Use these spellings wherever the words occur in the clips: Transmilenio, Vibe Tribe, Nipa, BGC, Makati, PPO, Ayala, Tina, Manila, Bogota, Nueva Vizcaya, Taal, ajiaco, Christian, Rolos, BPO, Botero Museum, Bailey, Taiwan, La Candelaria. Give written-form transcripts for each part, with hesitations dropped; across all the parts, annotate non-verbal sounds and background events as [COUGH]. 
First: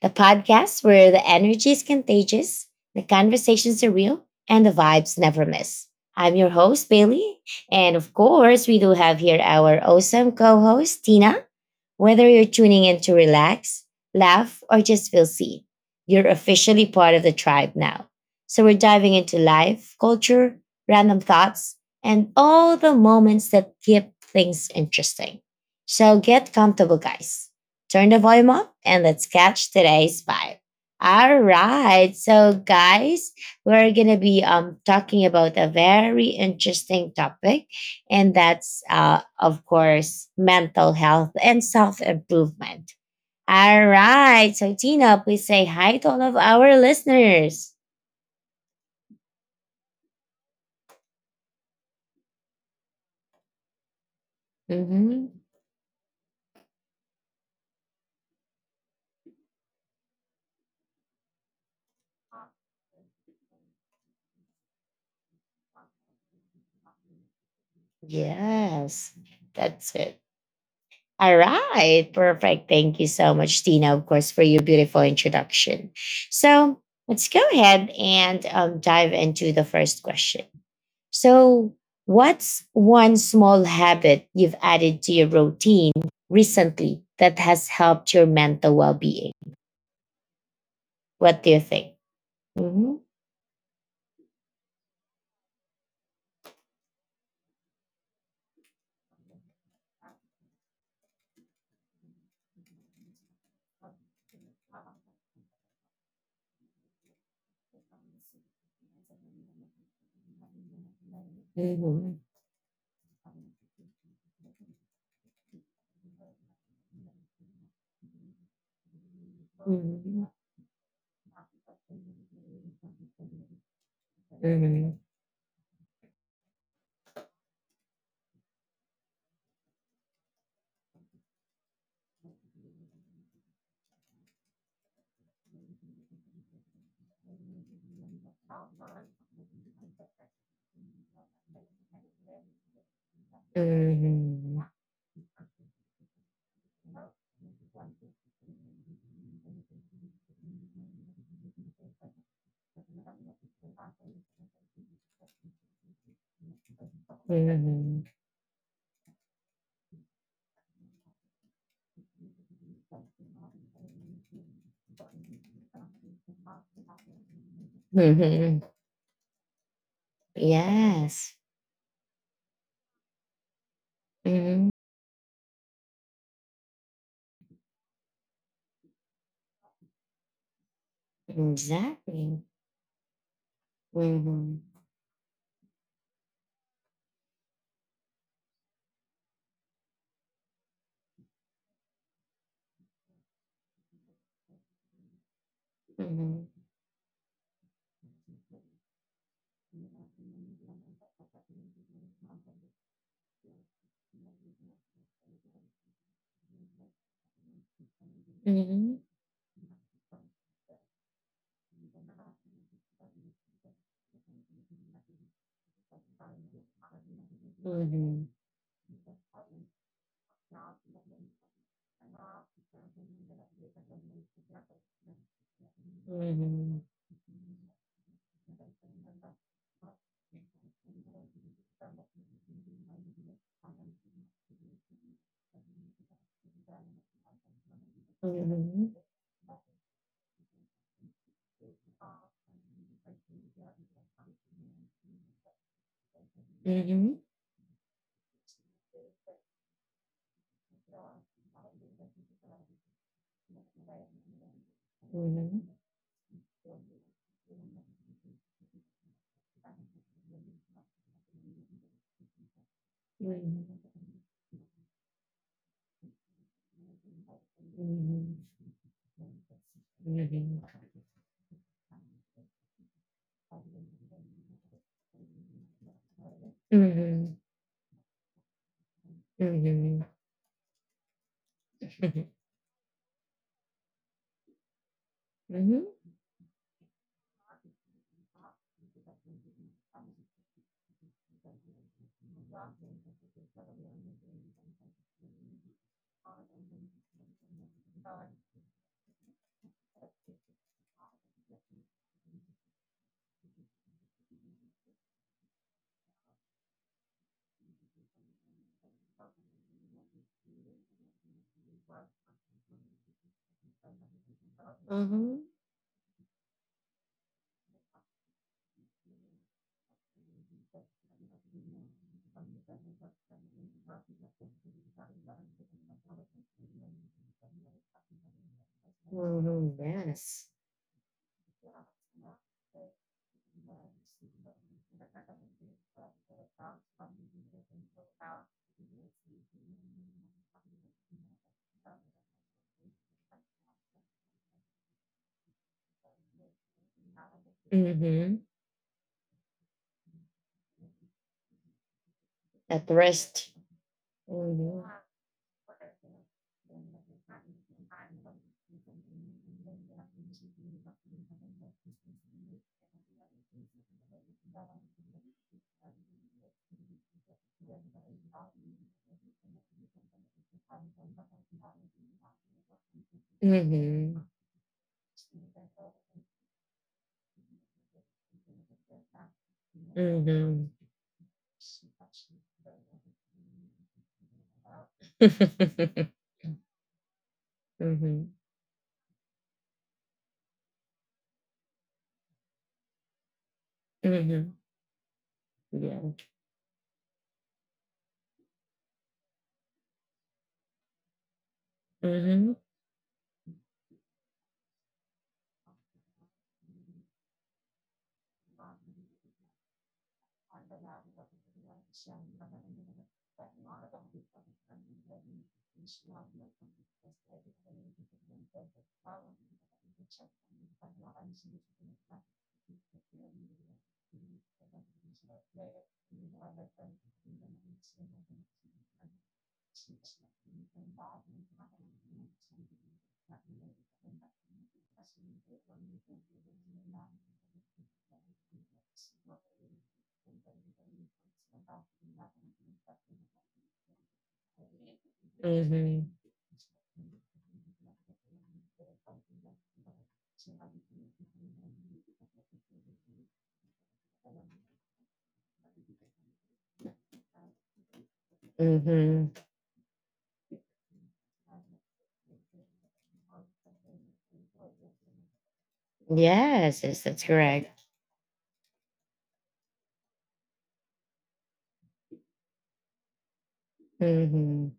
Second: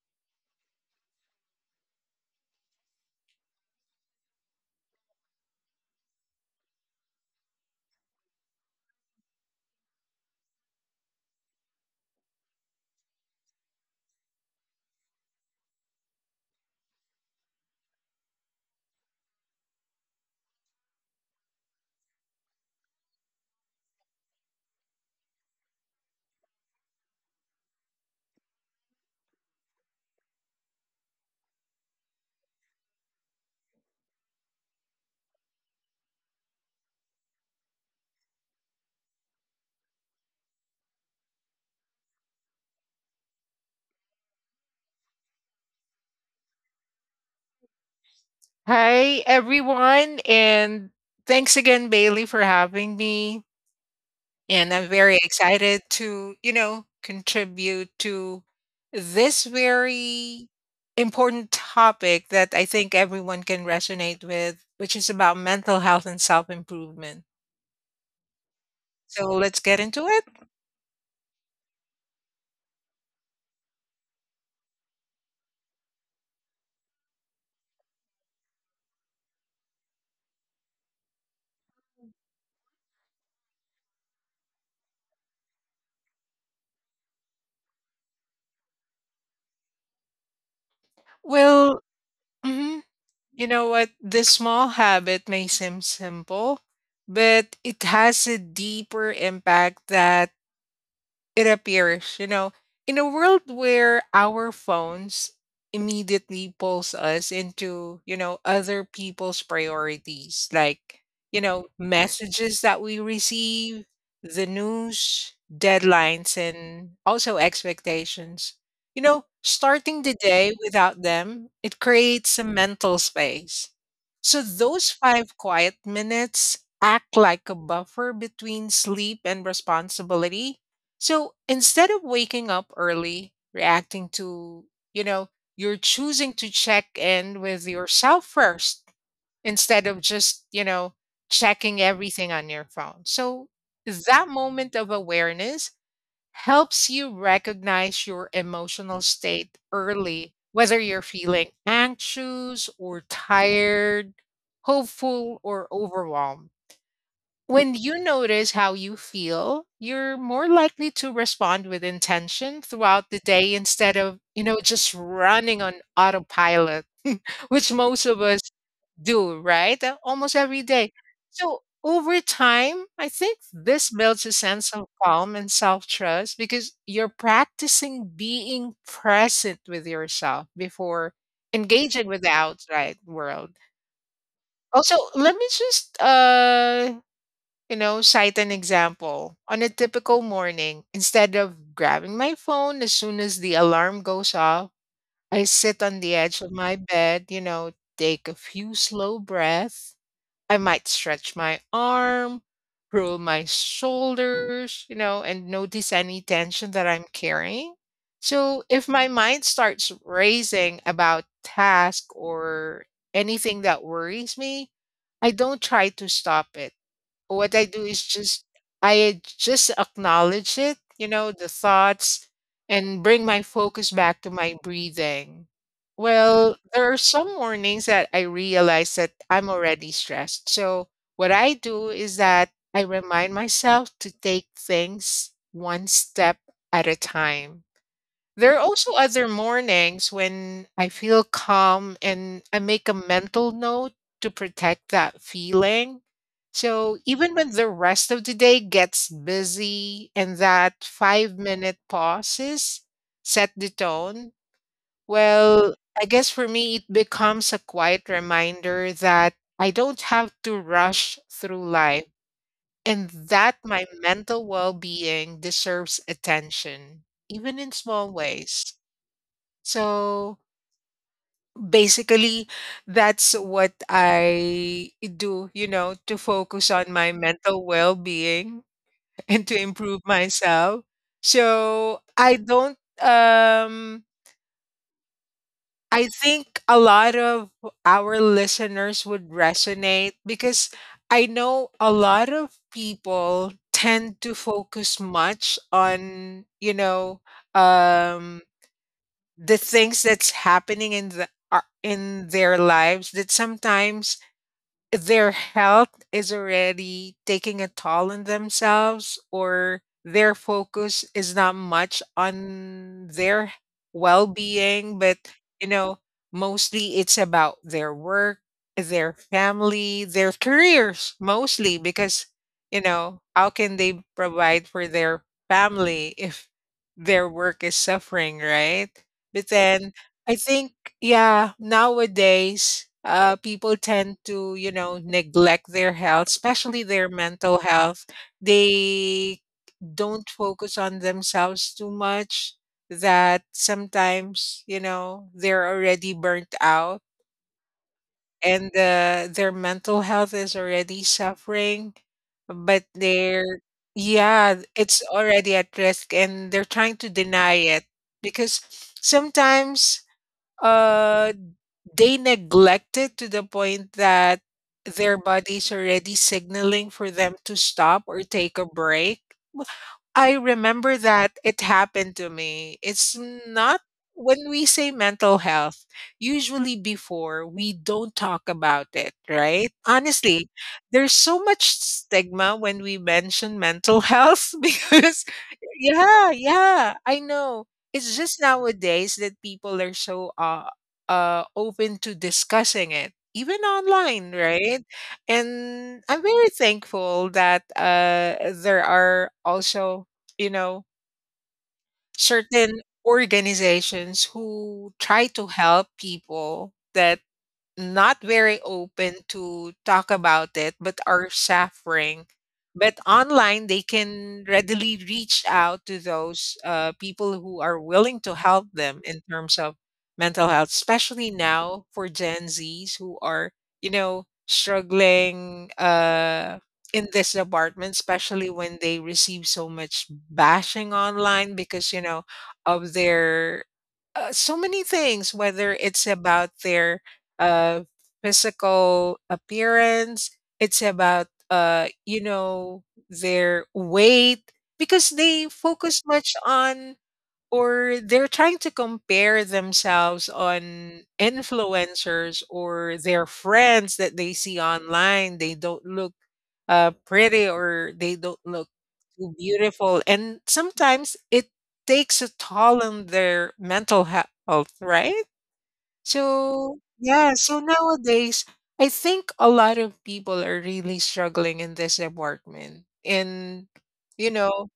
the podcast where the energy is contagious, the conversations are real, and the vibes never miss. I'm your host, Bailey. And of course, we do have here our awesome co host, Tina. Whether you're tuning in to relax, laugh, or just feel seen, you're officially part of the tribe now. So we're diving into life, culture, random thoughts, and all the moments that keep things interesting. So get comfortable, guys. Turn the volume up and let's catch today's vibe. All right. So, guys, we're going to be talking about a very interesting topic and that's of course mental health and self improvement. All right, so Tina, please say hi to all of our listeners. Hi, everyone, and thanks again, Bailey, for having me. And I'm very hmm excited to contribute to this very important topic that I think everyone can resonate with, which is about mental health and self improvement. Yes, So let's get that's into it. it. All right, perfect. Thank you so much, Tina, of course, for your beautiful introduction. So let's go ahead and dive into the first question. So, what's one small habit you've added to your routine recently that has helped your mental well being? What do you Well, think? mhm, Mm-hmm. you know what? This small habit may seem simple, but it has a deeper impact that it appears in a world where our phones immediately pulls us into other people's priorities, like Mm-hmm. messages that we receive, the news, deadlines, and also expectations. Starting the day without them, it creates a mental space. So Mm-hmm. those 5 quiet minutes act like a buffer between sleep and responsibility, so instead of waking up early, reacting to, you know, you're choosing to check in with yourself first instead of just checking everything on your phone. So that Mm-hmm. moment of awareness helps you recognize your emotional state early, whether you're feeling anxious or tired, hopeful or overwhelmed. When you Mm-hmm. notice how you feel, you're more likely to respond with intention throughout the day instead of just running on autopilot, [LAUGHS] which most Mm-hmm. of us Mm-hmm. do, right? Almost every day. Yes. So over time, I think this builds a Mm-hmm. sense of calm and self trust because you're practicing being present with yourself before engaging with the Exactly. outside world. Mm-hmm. Also, let me just cite an example. On a typical morning, instead of grabbing my phone as soon as the alarm goes off, I sit on the edge Mhm. of my bed, take a few slow breaths. I might stretch my arm, roll my shoulders, and notice any tension that I'm carrying. So if Mhm. my mind starts racing about task or anything that worries me, I don't try to stop it. What I do is Mhm. just I just acknowledge it, the thoughts, and bring my focus back to my breathing. Well, Mhm. there are some mornings that I realize that I'm already stressed. So what I do is that I remind myself to take things one step at a time. There are also Mhm. other mornings when I feel calm and I make a mental note to protect that feeling. So Mhm. even when the rest of the day gets busy and that 5-minute pauses set the tone, Mhm. well, I guess for me, it becomes a quiet reminder that I don't have to rush through life and that Mhm. my mental well being deserves attention, even in small ways. Mhm. So Mhm. basically, that's what I do, to focus on my Mhm. mental well being [LAUGHS] and to improve Mhm. myself. So I don't, Mhm. I think a lot of our listeners would resonate because I know a lot of people tend to focus much onum, the things that's happening in the ar in their lives that sometimes their health is already taking a toll on themselves, or their focus is not much on their well-being, but Mhm. you know mostly it's about their work, their family, their careers, mostly because you know how can they provide for their family if their work is suffering, right? But Mhm. then I Yes. think, yeah, nowadays, people tend to neglect their health, especially their mental health. They don't focus on themselves too much, that sometimes, they're already burnt out, Mm-hmm. and their mental health is already suffering, but At rest. Yeah, Mm-hmm. it's already at risk, and they're trying to deny it because sometimes uh they neglect it to the point that their body's already signaling for them to stop or take a break. I remember that it happened to me. It's not Mm-hmm. when we say mental health, usually before we don't talk about it, right? Honestly, Mm-hmm. there's so much stigma when we mention mental health, [LAUGHS] because, yeah, yeah, I know. It's Mm-hmm. just nowadays that people are so open to discussing it, even online, Hmm. right? [LAUGHS] Yeah. And I'm very thankful that there are also you know, Mm-hmm. certain organizations who try to help people that not very open to talk about it but are suffering. But online they can readily reach out to those people who are willing to help them in terms of mental health, especially now for gen z's who are struggling in this department, especially when they receive so much bashing online because you know of their so many things, whether it's about their uh, physical appearance. It's about their weight, because they Mm-hmm. focus much on, or they're trying to compare themselves on influencers or their friends that they see online. They don't look pretty, or they don't look Mm-hmm. too beautiful, and sometimes it takes a toll on their mental health, right? So, Yes, yes, that's yeah, so correct. nowadays, I think a lot of people are really struggling in this department. And, you Mm-hmm. know,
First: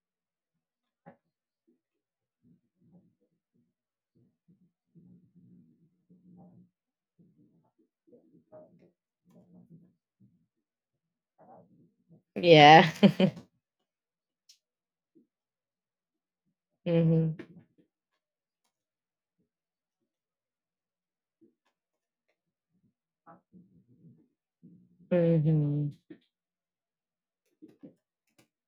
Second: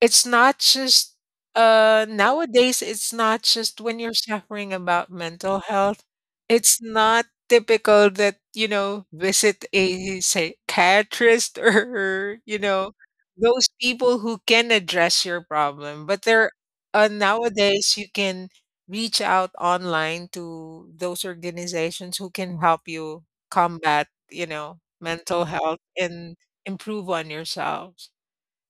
it's not just nowadays, it's not just when you're suffering about mental health. It's not typical that, visit a psychiatrist, [LAUGHS] or, you Yeah. know, [LAUGHS] those people who can address your problem. But there Mm-hmm. nowadays you can reach out online to those organizations who can help you combat, mental health Hmm. and improve on yourselves.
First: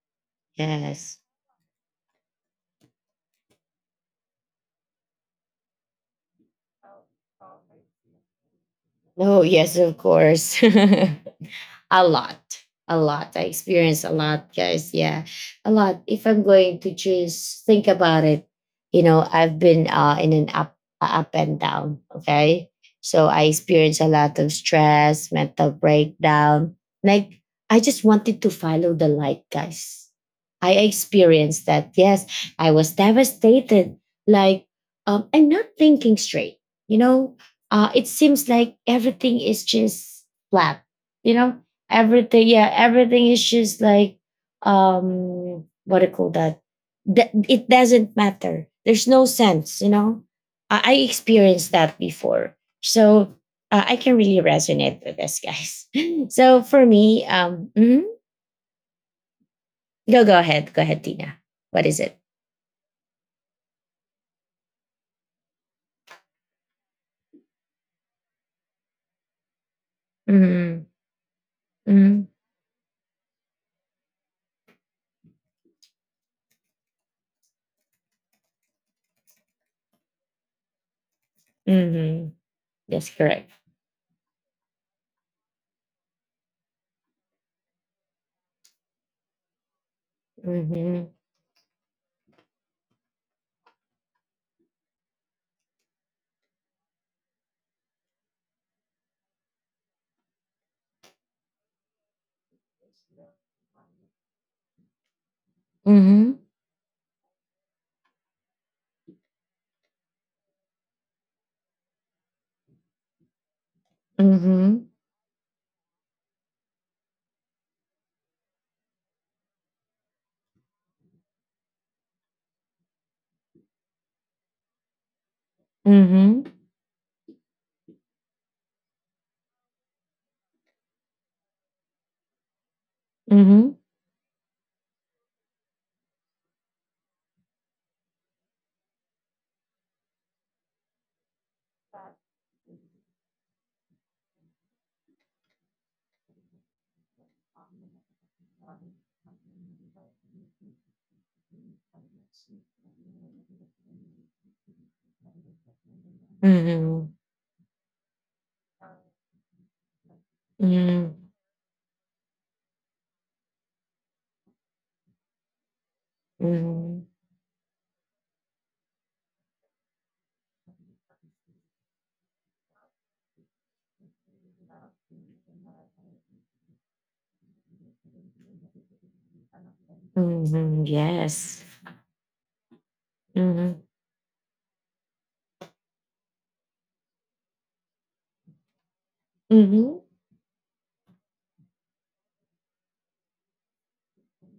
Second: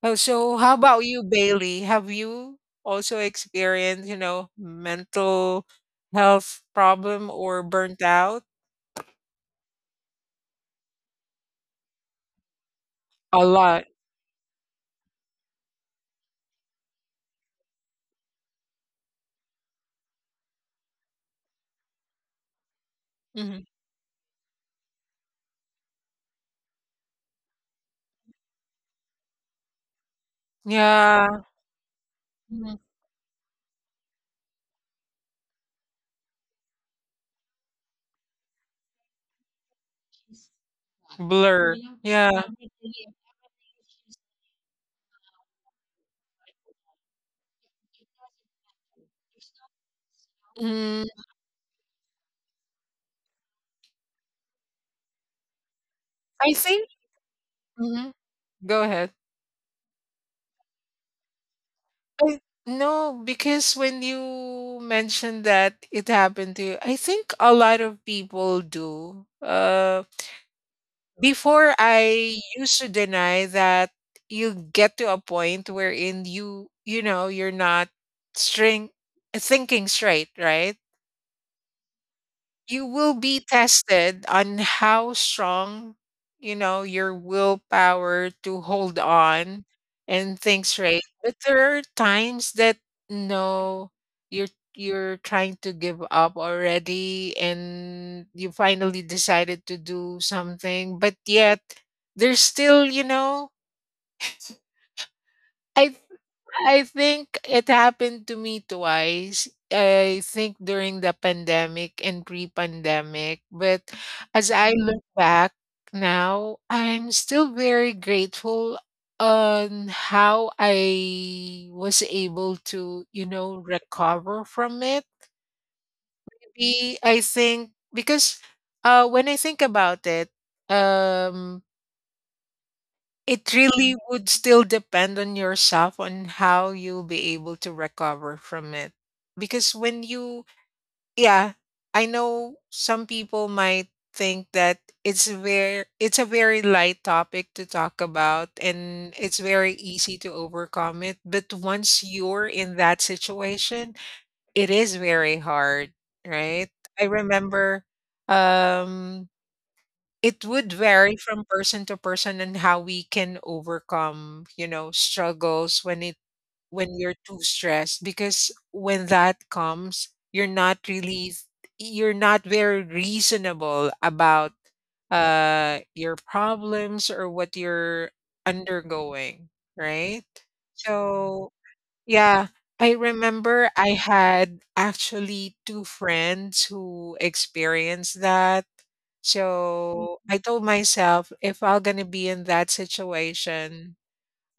Oh, so how about Yes. you, Bailey? Have you also experienced, mental health problem or burnt out? Oh, yes, of course. [LAUGHS] A lot. A lot. A I lot. experience a lot, guys. Yeah. A lot. If I'm going to just think about it, you know, I've been in an up and down. Okay. So I Hmm. experienced a lot of stress, mental breakdown. Like, I just wanted to follow the light, guys. I Yeah. experienced that. Yes, I Mhm. was devastated. Like, I'm not thinking straight. You know, it seems like everything is just flat. You know, Blur. Yeah. everything, yeah, everything is just like, what do you call that? It doesn't matter, there's no sense. I Mhm. experienced that before. So I can really resonate with this, guys. [LAUGHS] I So for think. me, Mhm. Go ahead. go ahead, go ahead, Tina, what is it? I, no, because when you mentioned that it happened to you, I think a lot of people do. Mm-hmm. Before Mm-hmm. I used to deny that you get to a point wherein you're not string thinking straight, right? Mm-hmm. You That's will be correct. tested on how strong, your willpower to hold on and think straight. Mm-hmm. But there are times that no, you're you're trying to give up already and you finally decided to do something, but yet there's still, I Mm-hmm. I think it happened to me twice. I think during the pandemic and pre-pandemic, but as I Mm-hmm. look back now, I'm still very grateful on how I was able to, recover from it. Mm-hmm. Maybe I think because when I think about it, um it Mm-hmm. really would still depend on yourself on how you'll be able to recover from it, because when you yeah, I know some people might think that it's a very light topic to talk about and it's very easy to overcome it, but once you're in that situation, it is very hard, right? I Mm-hmm. remember, um it would vary Mm-hmm. from person to person and how we can overcome, struggles when it when Mm-hmm. you're too stressed, because when that comes, you're not very reasonable about your problems or what you're undergoing, right? Mhm, So, yes. yeah, I remember Mhm. I had actually two friends who experienced that, Mhm. so I told myself if I'm gonna be in that situation,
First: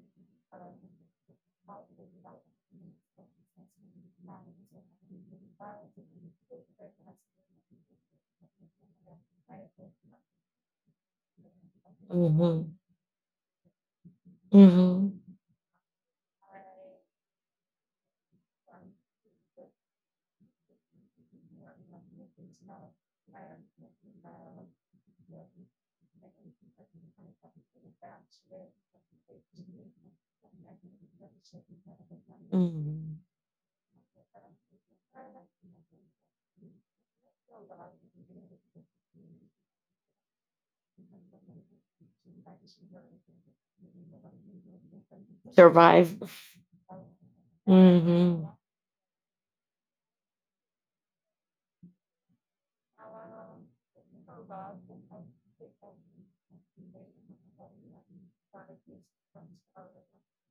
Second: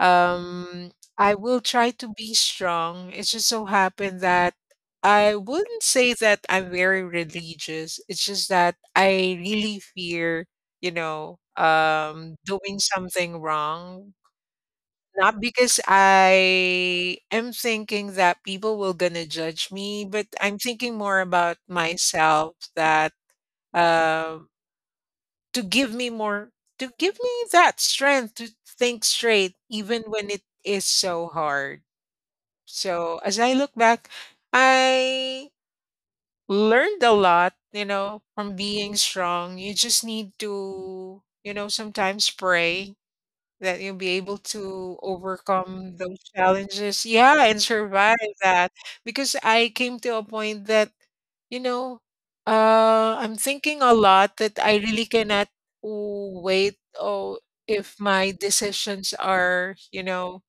um, I will try to be strong. It just so happened that I wouldn't say that I'm very religious. It's just that I really fear, Mhm. doing something wrong. Mhm. Not because I am thinking that people will gonna judge me, but I'm thinking more about myself, that um to give me more to give me that strength to think straight even when it is so hard. So Mhm. as I look back, I learned a lot, you know, from being strong. You just need to, you know, sometimes pray that you'll be able to overcome Survive. those challenges, yeah, and survive Mhm. that. Because I came to a point that, you know, I'm thinking a lot that I really cannot wait. Oh, if my decisions are, you know,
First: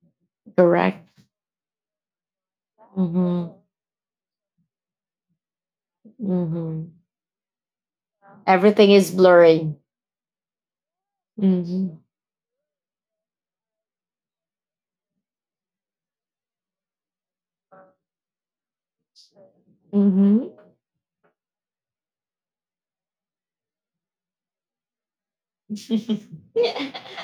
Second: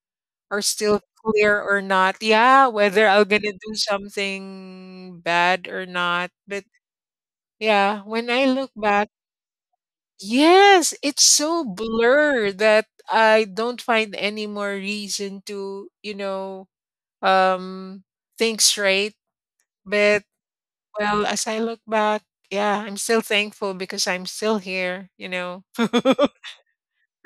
are still Correct. clear or not. Yeah, whether I'm gonna Mhm. do something bad or not. But Mhm. yeah, when I look Everything back. is blurring. Yes, it's so Mhm. blurred that I don't find any more reason toum, think straight. But Mhm. well, as I look back, yeah, I'm still thankful because I'm still here. [LAUGHS]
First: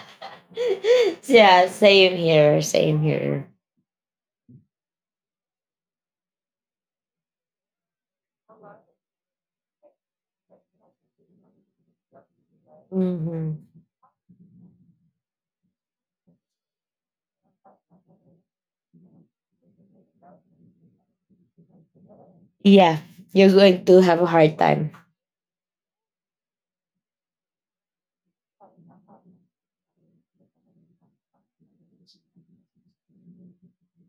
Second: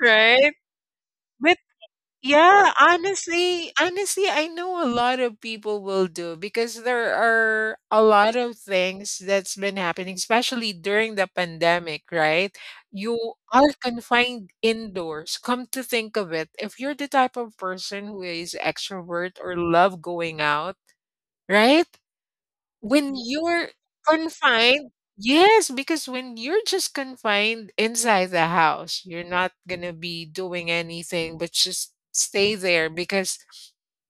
Right? But Yeah, same here, yeah, same here. honestly, I know a lot of people will do because there are a lot of things that's been happening, especially during the pandemic, right? You Mhm. are confined indoors. Come to think of it, if you're the type of person who is extrovert or love going out, right? Yeah, When you're you're going to have a hard confined time. Yes, because when you're just confined inside the house, you're not gonna be doing anything but just stay there because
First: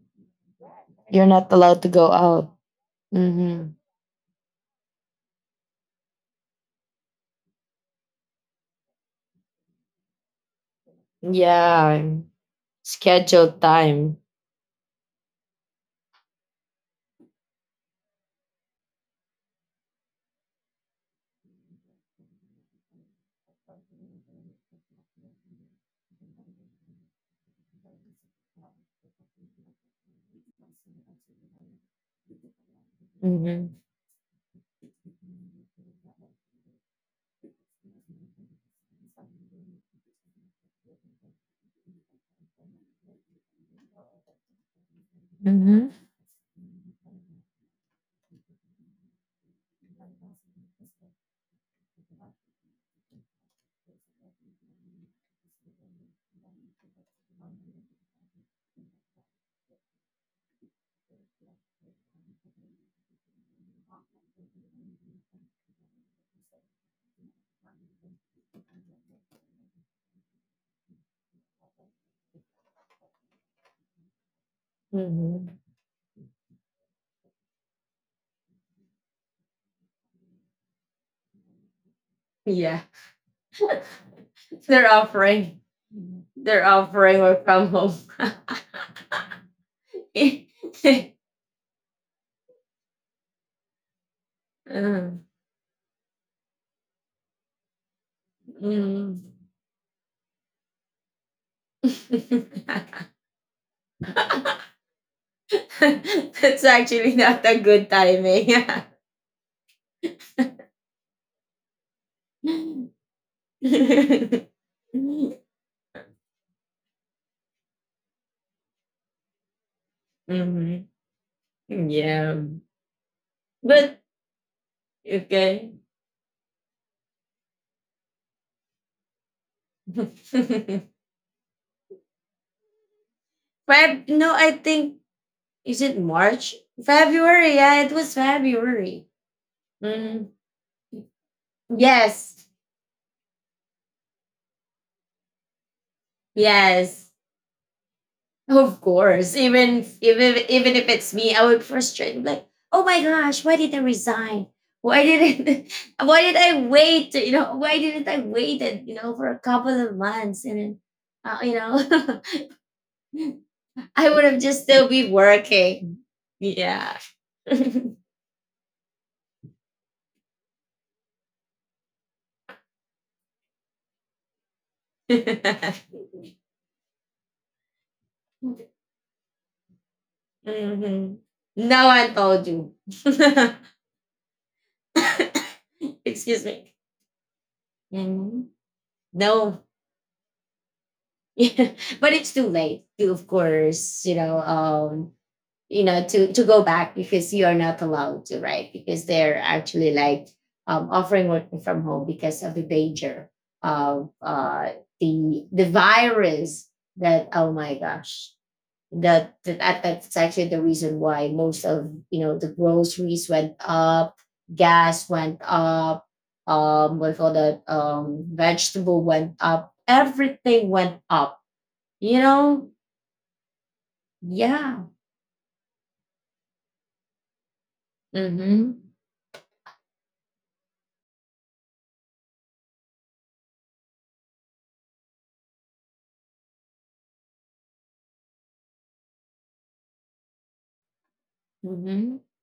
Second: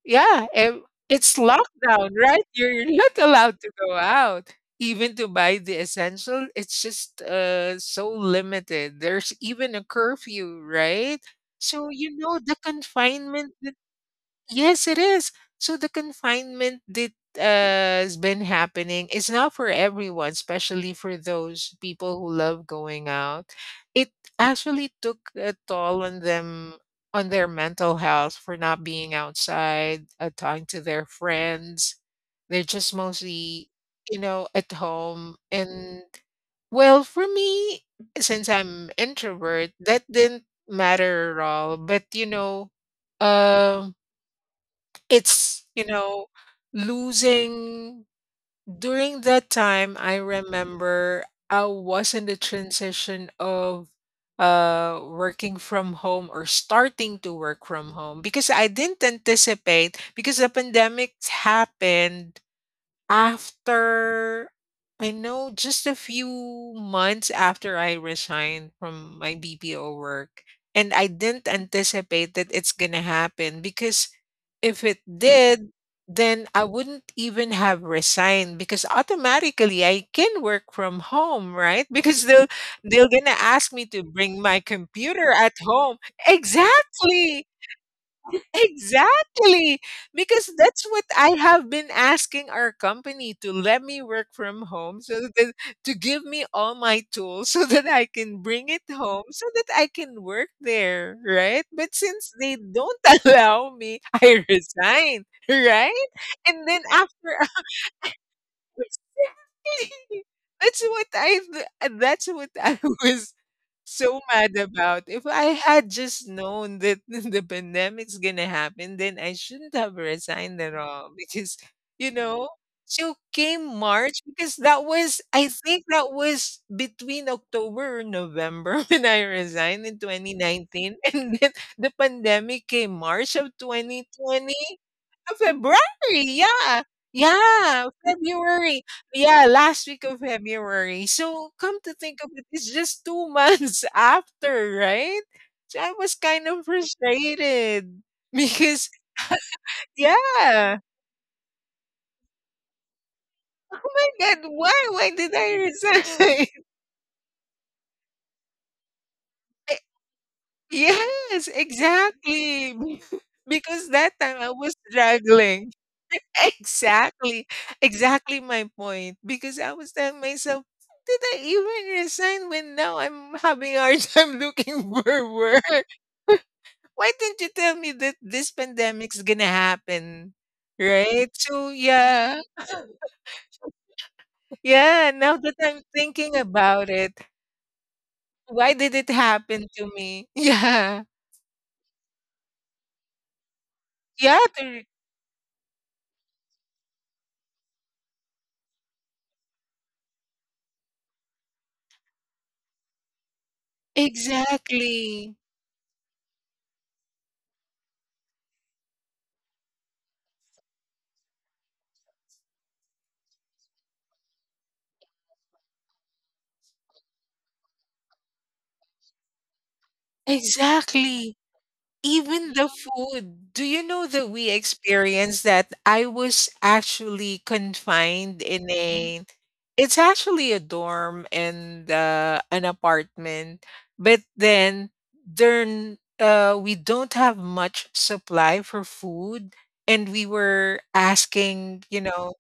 yeah, You're it's not allowed to go lockdown, right? out. You're not allowed Mhm. to go out. Even to buy the essential, it's just so limited. There's even a curfew, right? So Yeah, you know the confinement. scheduled time. Yes, it is. So the confinement that has been happening is not for everyone, especially for those people who love going out. It actually took a toll on them, on their mental health for not being outside, talking to their friends. They're just mostly, Mhm. you know, at home. And well, for me, since I'm introvert, that didn't matter at all. But you know, um it's, you know, losing during that time, I remember I was in the transition of working from home or starting to work from home because I didn't anticipate because the pandemic happened after. I know just a few months after I resigned from my BPO work, and I didn't anticipate that it's going to happen because if it Hmm. did, then I wouldn't even have resigned because automatically I can work from home, right? [LAUGHS] Because Yeah, they're gonna ask [LAUGHS] me to bring my they're computer at offering. home. They're offering work Exactly. from home. [LAUGHS] Exactly, because that's what I have been asking our company to let me work from home so Mm. that to give me all my tools [LAUGHS] so that I can bring it Mm. home so that I can work there, right? But since they don't [LAUGHS] allow me, I [LAUGHS] resign, right? That's And then actually after not [LAUGHS] a good timing. [LAUGHS] That's what I [LAUGHS] [LAUGHS] was so mad about. If I had just known that [LAUGHS] the pandemic's gonna happen, then I shouldn't have resigned at Hmm. all because you Yeah, know. So came but March because that was I okay. think that was between October or November [LAUGHS] when I resigned in [LAUGHS] 2019, and then the pandemic came March of Feb? No, I 2020. think, February, is it March? yeah. February? Yeah, Yeah, it was February. February. Yeah, last week of Mm. February. So come to think of Yes. it, it's just 2 months [LAUGHS] after, right? So I was kind of Yes, frustrated of because course. Even yeah. if it's me, I would frustrate. I'm like, oh my gosh, why did I Oh my god, resign? why Why why did I didn't, [LAUGHS] why did resign? [LAUGHS] I wait? You know, why didn't I wait? And you know, for a couple of months, and then uh, Yes, you know, exactly. [LAUGHS] Because [LAUGHS] I that would time have I just was still be struggling. working. Yeah. Exactly, [LAUGHS] exactly my point, because I was telling myself, "Did I even resign when now I'm having a hard time [LAUGHS] looking for work? Why didn't you tell me that this pandemic's gonna happen?" Mhm. Right? So No one yeah, told you. [LAUGHS] yeah, now that I'm thinking Excuse me. about it, Mhm. why did it No. happen to me? [LAUGHS] Yeah. [LAUGHS] But it's too late to, of course, you know, Yeah, to to go back because you are not allowed to, right? Because they're actually like offering working from home because of the danger of exactly. the virus. That, oh my gosh, that's actually the reason why most of, you know, the groceries went up, gas went up, what we call that vegetable went up, everything went up, Exactly. you Even know, the food. Do you know that we yeah. experienced that? I was actually confined in. Mhm. Mhm. a it's actually a dorm and, an apartment, but then, we don't have much supply for food, and we were asking, you Mhm. know,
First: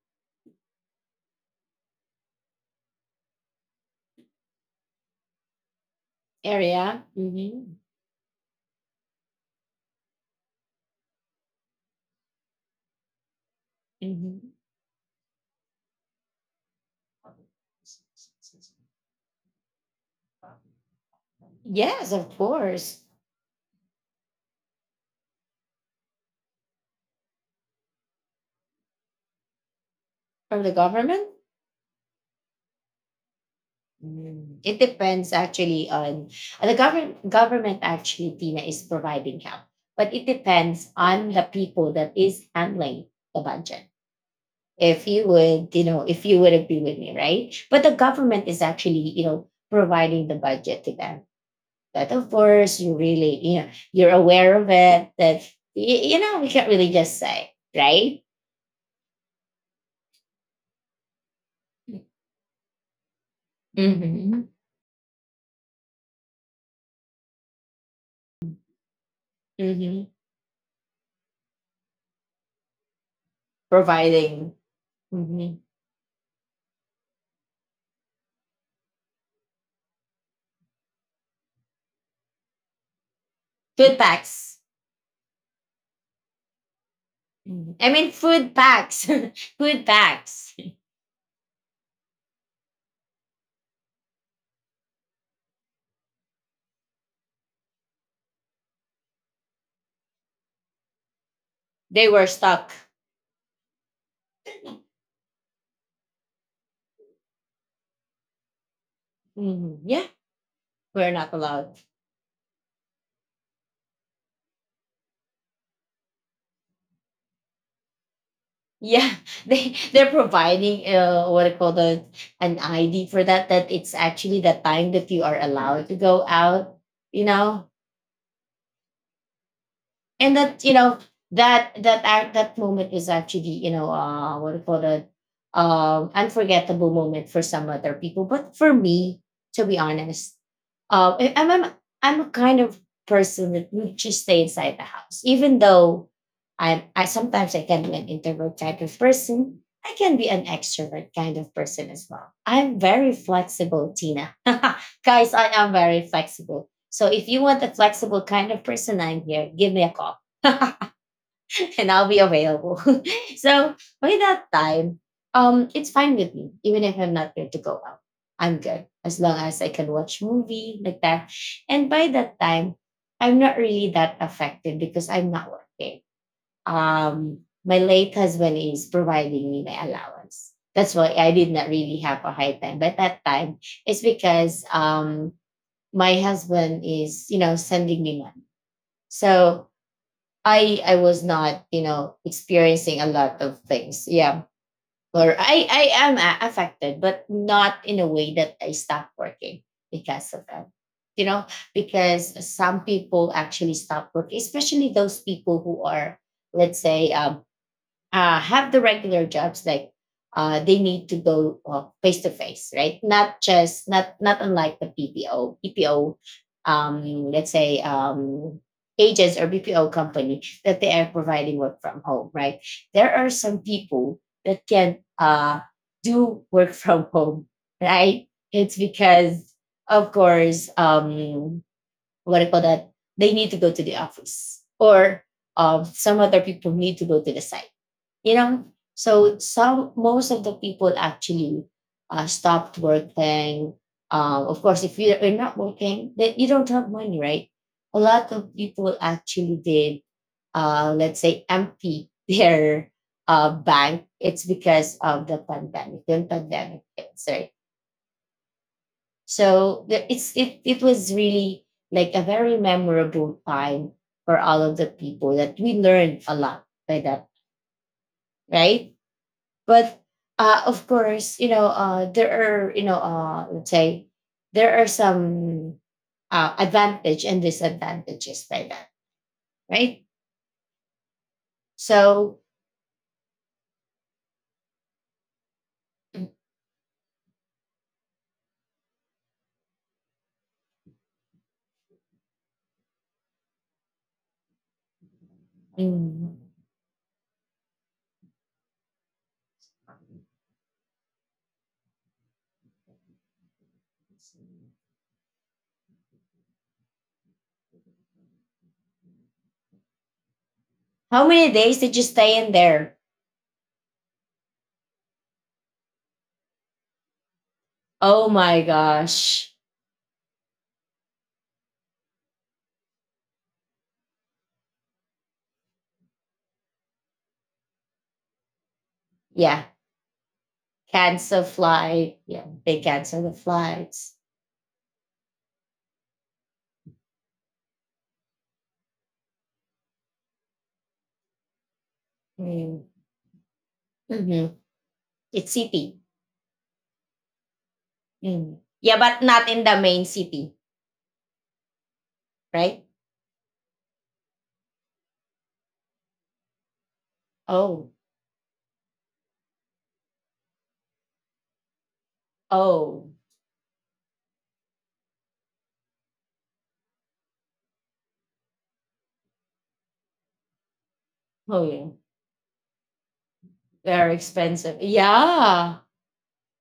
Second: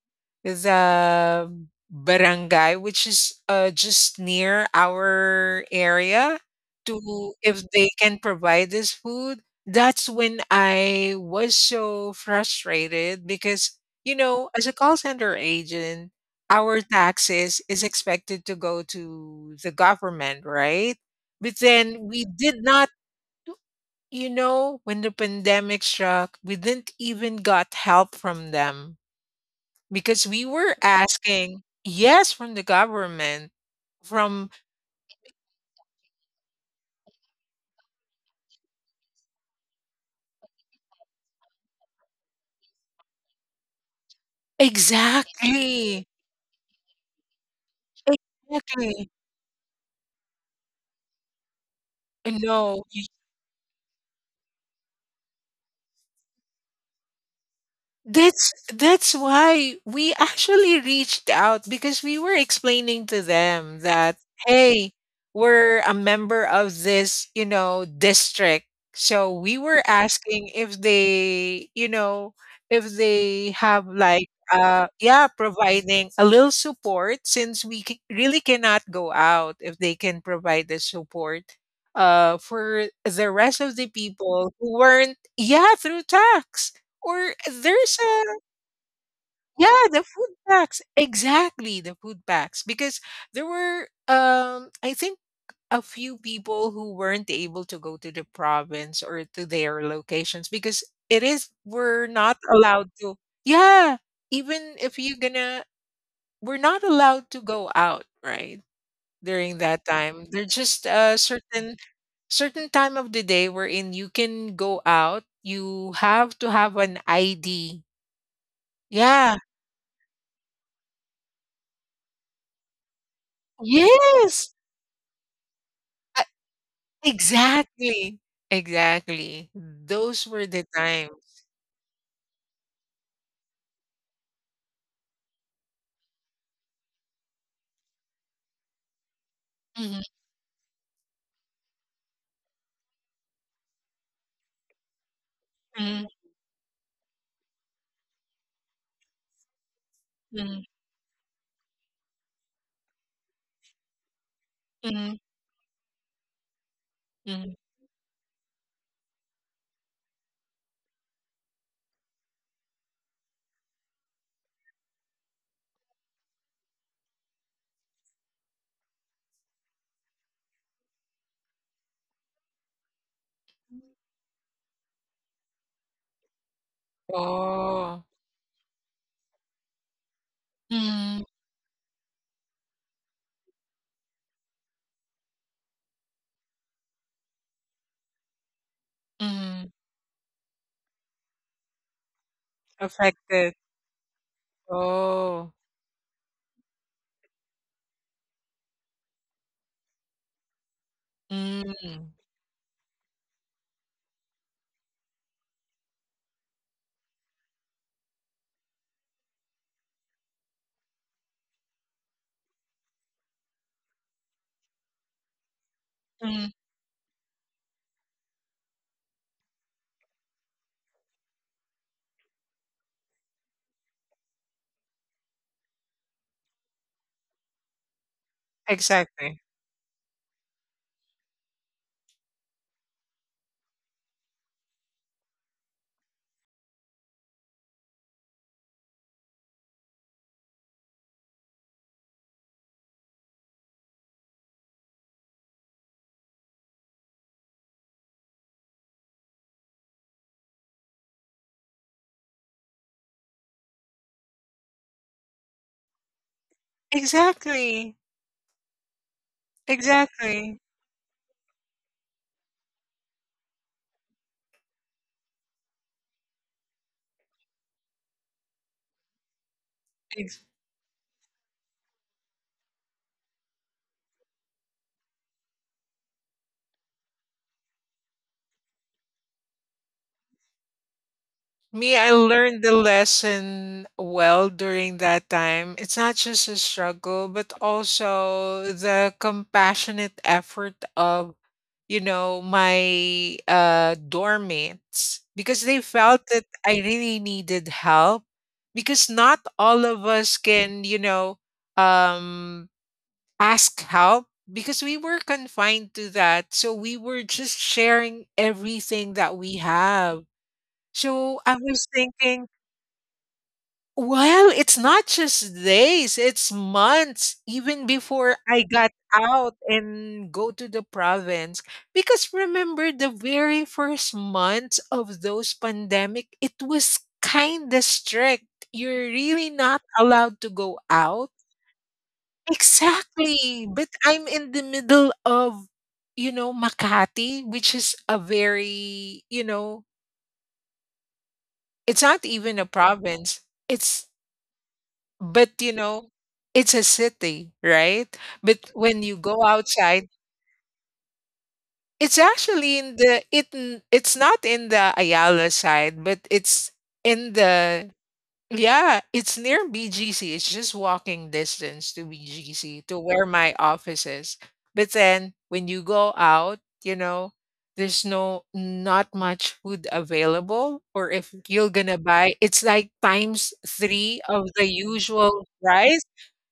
the barangay, which is, just near our area, Area. to if Mhm. they can provide this food. That's when I was so frustrated because, you know, Mhm. as a call center agent, our taxes is expected to go to the government, right? But then Yes, we of did not, course. you know, when the pandemic struck, we didn't even got help from them because we From the were government? asking, yes, from the government, from Mm, it depends actually on the government government actually, Tina, is providing help. But it depends on the people that is handling the budget. If you would, you know, exactly, if you would agree with me, right? But the government is exactly. actually, you know, providing the budget to them, that of course No, you really, you know, you're aware of it, that you know, we can't really just say, right? that's why we actually reached out because we were explaining to them that Mm-hmm. hey, we're a member of this, you know, district. So we were Mm-hmm. asking if they, you know, if they have like Providing. Yeah, Mm-hmm. providing a little support since we c- really cannot go out, if they can provide the support for the rest of the Food people packs. who weren't yeah, through tax. Or Mm-hmm. I there's mean, a food packs. [LAUGHS] Food yeah, the food packs. packs. Exactly, the food packs. Because there were I think a few people who weren't able to go to the province or to their locations because it is They we're were not stuck. allowed to. Yeah. Even if you're gonna we're not allowed to go out, right? During that Mm-hmm. Yeah, time. There's just we're a not certain allowed. certain time of the day wherein you can go out. You have to have an ID. Yeah, Yeah. [LAUGHS] they they're providing what I call the an ID for that. That it's actually the Yes, time that you are allowed to go uh, out. You know, exactly, exactly. Those and were that, the you know, times. that that act that moment is actually, you know, what do you call it unforgettable moment for some other people. But for me, to be Mhm, honest, I'm a kind of person that would just stay inside the house. Even mhm, though I sometimes I can be an introvert type of person, I can be an mhm, extrovert kind of person as well. I'm very flexible, Tina. [LAUGHS] mhm, Guys, I am very flexible. So if you mhm. want a flexible kind of person, I'm here. Give me a call. [LAUGHS] And I'll be available. [LAUGHS] So by that time, it's fine with me, even if I'm not going to go out. I'm good as long as I can watch movie like that. And by that time, I'm not really that affected because I'm not working. Um, my Oh. late husband is providing me my allowance. That's why Mhm, I did not really have a hard time. But that time, it's because my husband is, you know, sending me money, so mhm. I was not, you know, experiencing a lot Affected. of things. Yeah. Or Oh. I am affected, but not in a way that I stopped working because of that, you know. Mm, Because some people actually stop working, especially those people who are, let's say, have the regular jobs, like they need to go face to face, right? Not just not not unlike the PPO. PPO, mm. Let's say, agents or BPO company, that they are providing work from home, right? There are some people that can do work [LAUGHS] from home, right? It's Exactly. because of course, what do you call that? They need to go to the office, or some other people need to go to the site, you know. So some, most of the people actually stopped working. Of course, if you're not working, then you don't have money, right? A lot of people actually did, let's say, empty [LAUGHS] their bank. It's because of the pandemic, the pandemic hits, right? Exactly. So Exactly. it was really like a very memorable time for all of the people, that we learned a lot by that, right? But Ex. Of course, you know, there are, you know, let's say there are some advantage and disadvantages by that, right? Me, I So learned the lesson well during that time. It's not just a struggle, but also the compassionate effort of you know, my dorm mates because they felt mm, that I really needed help because not all of us can, you know, um, ask help because we were confined to that. So we were just sharing everything that we have. how So many I days was did you stay thinking, in there? well, it's not just days, it's months, even Oh before my I got gosh. out and go to the province. Because remember, the very first months of those pandemic, it was kind of strict. You're really Yeah, not allowed to go out. cancel flight, yeah, they cancel the Exactly. But flights. I'm in the middle of, you know, Makati, which is a very, you know, it's not even a Mm. province. It's. Hmm. It's But you city. know, it's a city, right? Mm. But Yeah, when you but go not in the main outside, city. it's actually Right. in the it's not in the Ayala side, but it's in Oh. the yeah, it's near BGC. It's just walking distance to BGC, to Oh. where my office is. But then when you go out, you know, there's no not much food available. Or if Oh, you're yeah. gonna buy, it's like times Very three of the expensive. usual Yeah. price.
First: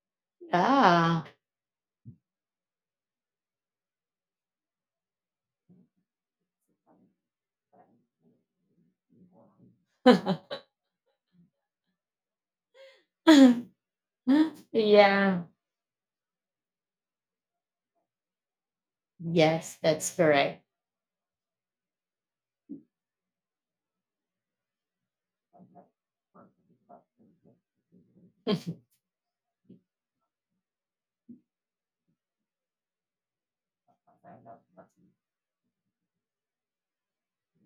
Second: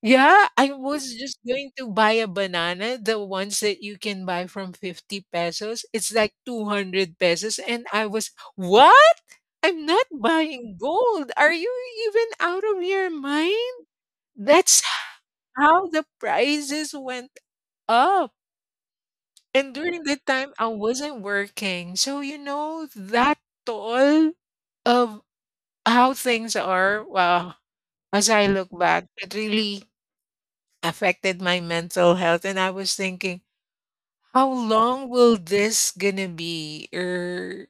Yeah, I was Yeah. just going to buy a banana, the ones that you can buy from 50 pesos. It's like 200 pesos. And I was, what? I'm not [LAUGHS] buying gold. Are you even out of your mind? That's Yeah. how the prices went up. And Yes, during that's that time, I correct. wasn't working. So, you know, that toll of how things are, wow, as I look back, it really affected my mental health. And I was thinking, how long will this gonna be? Or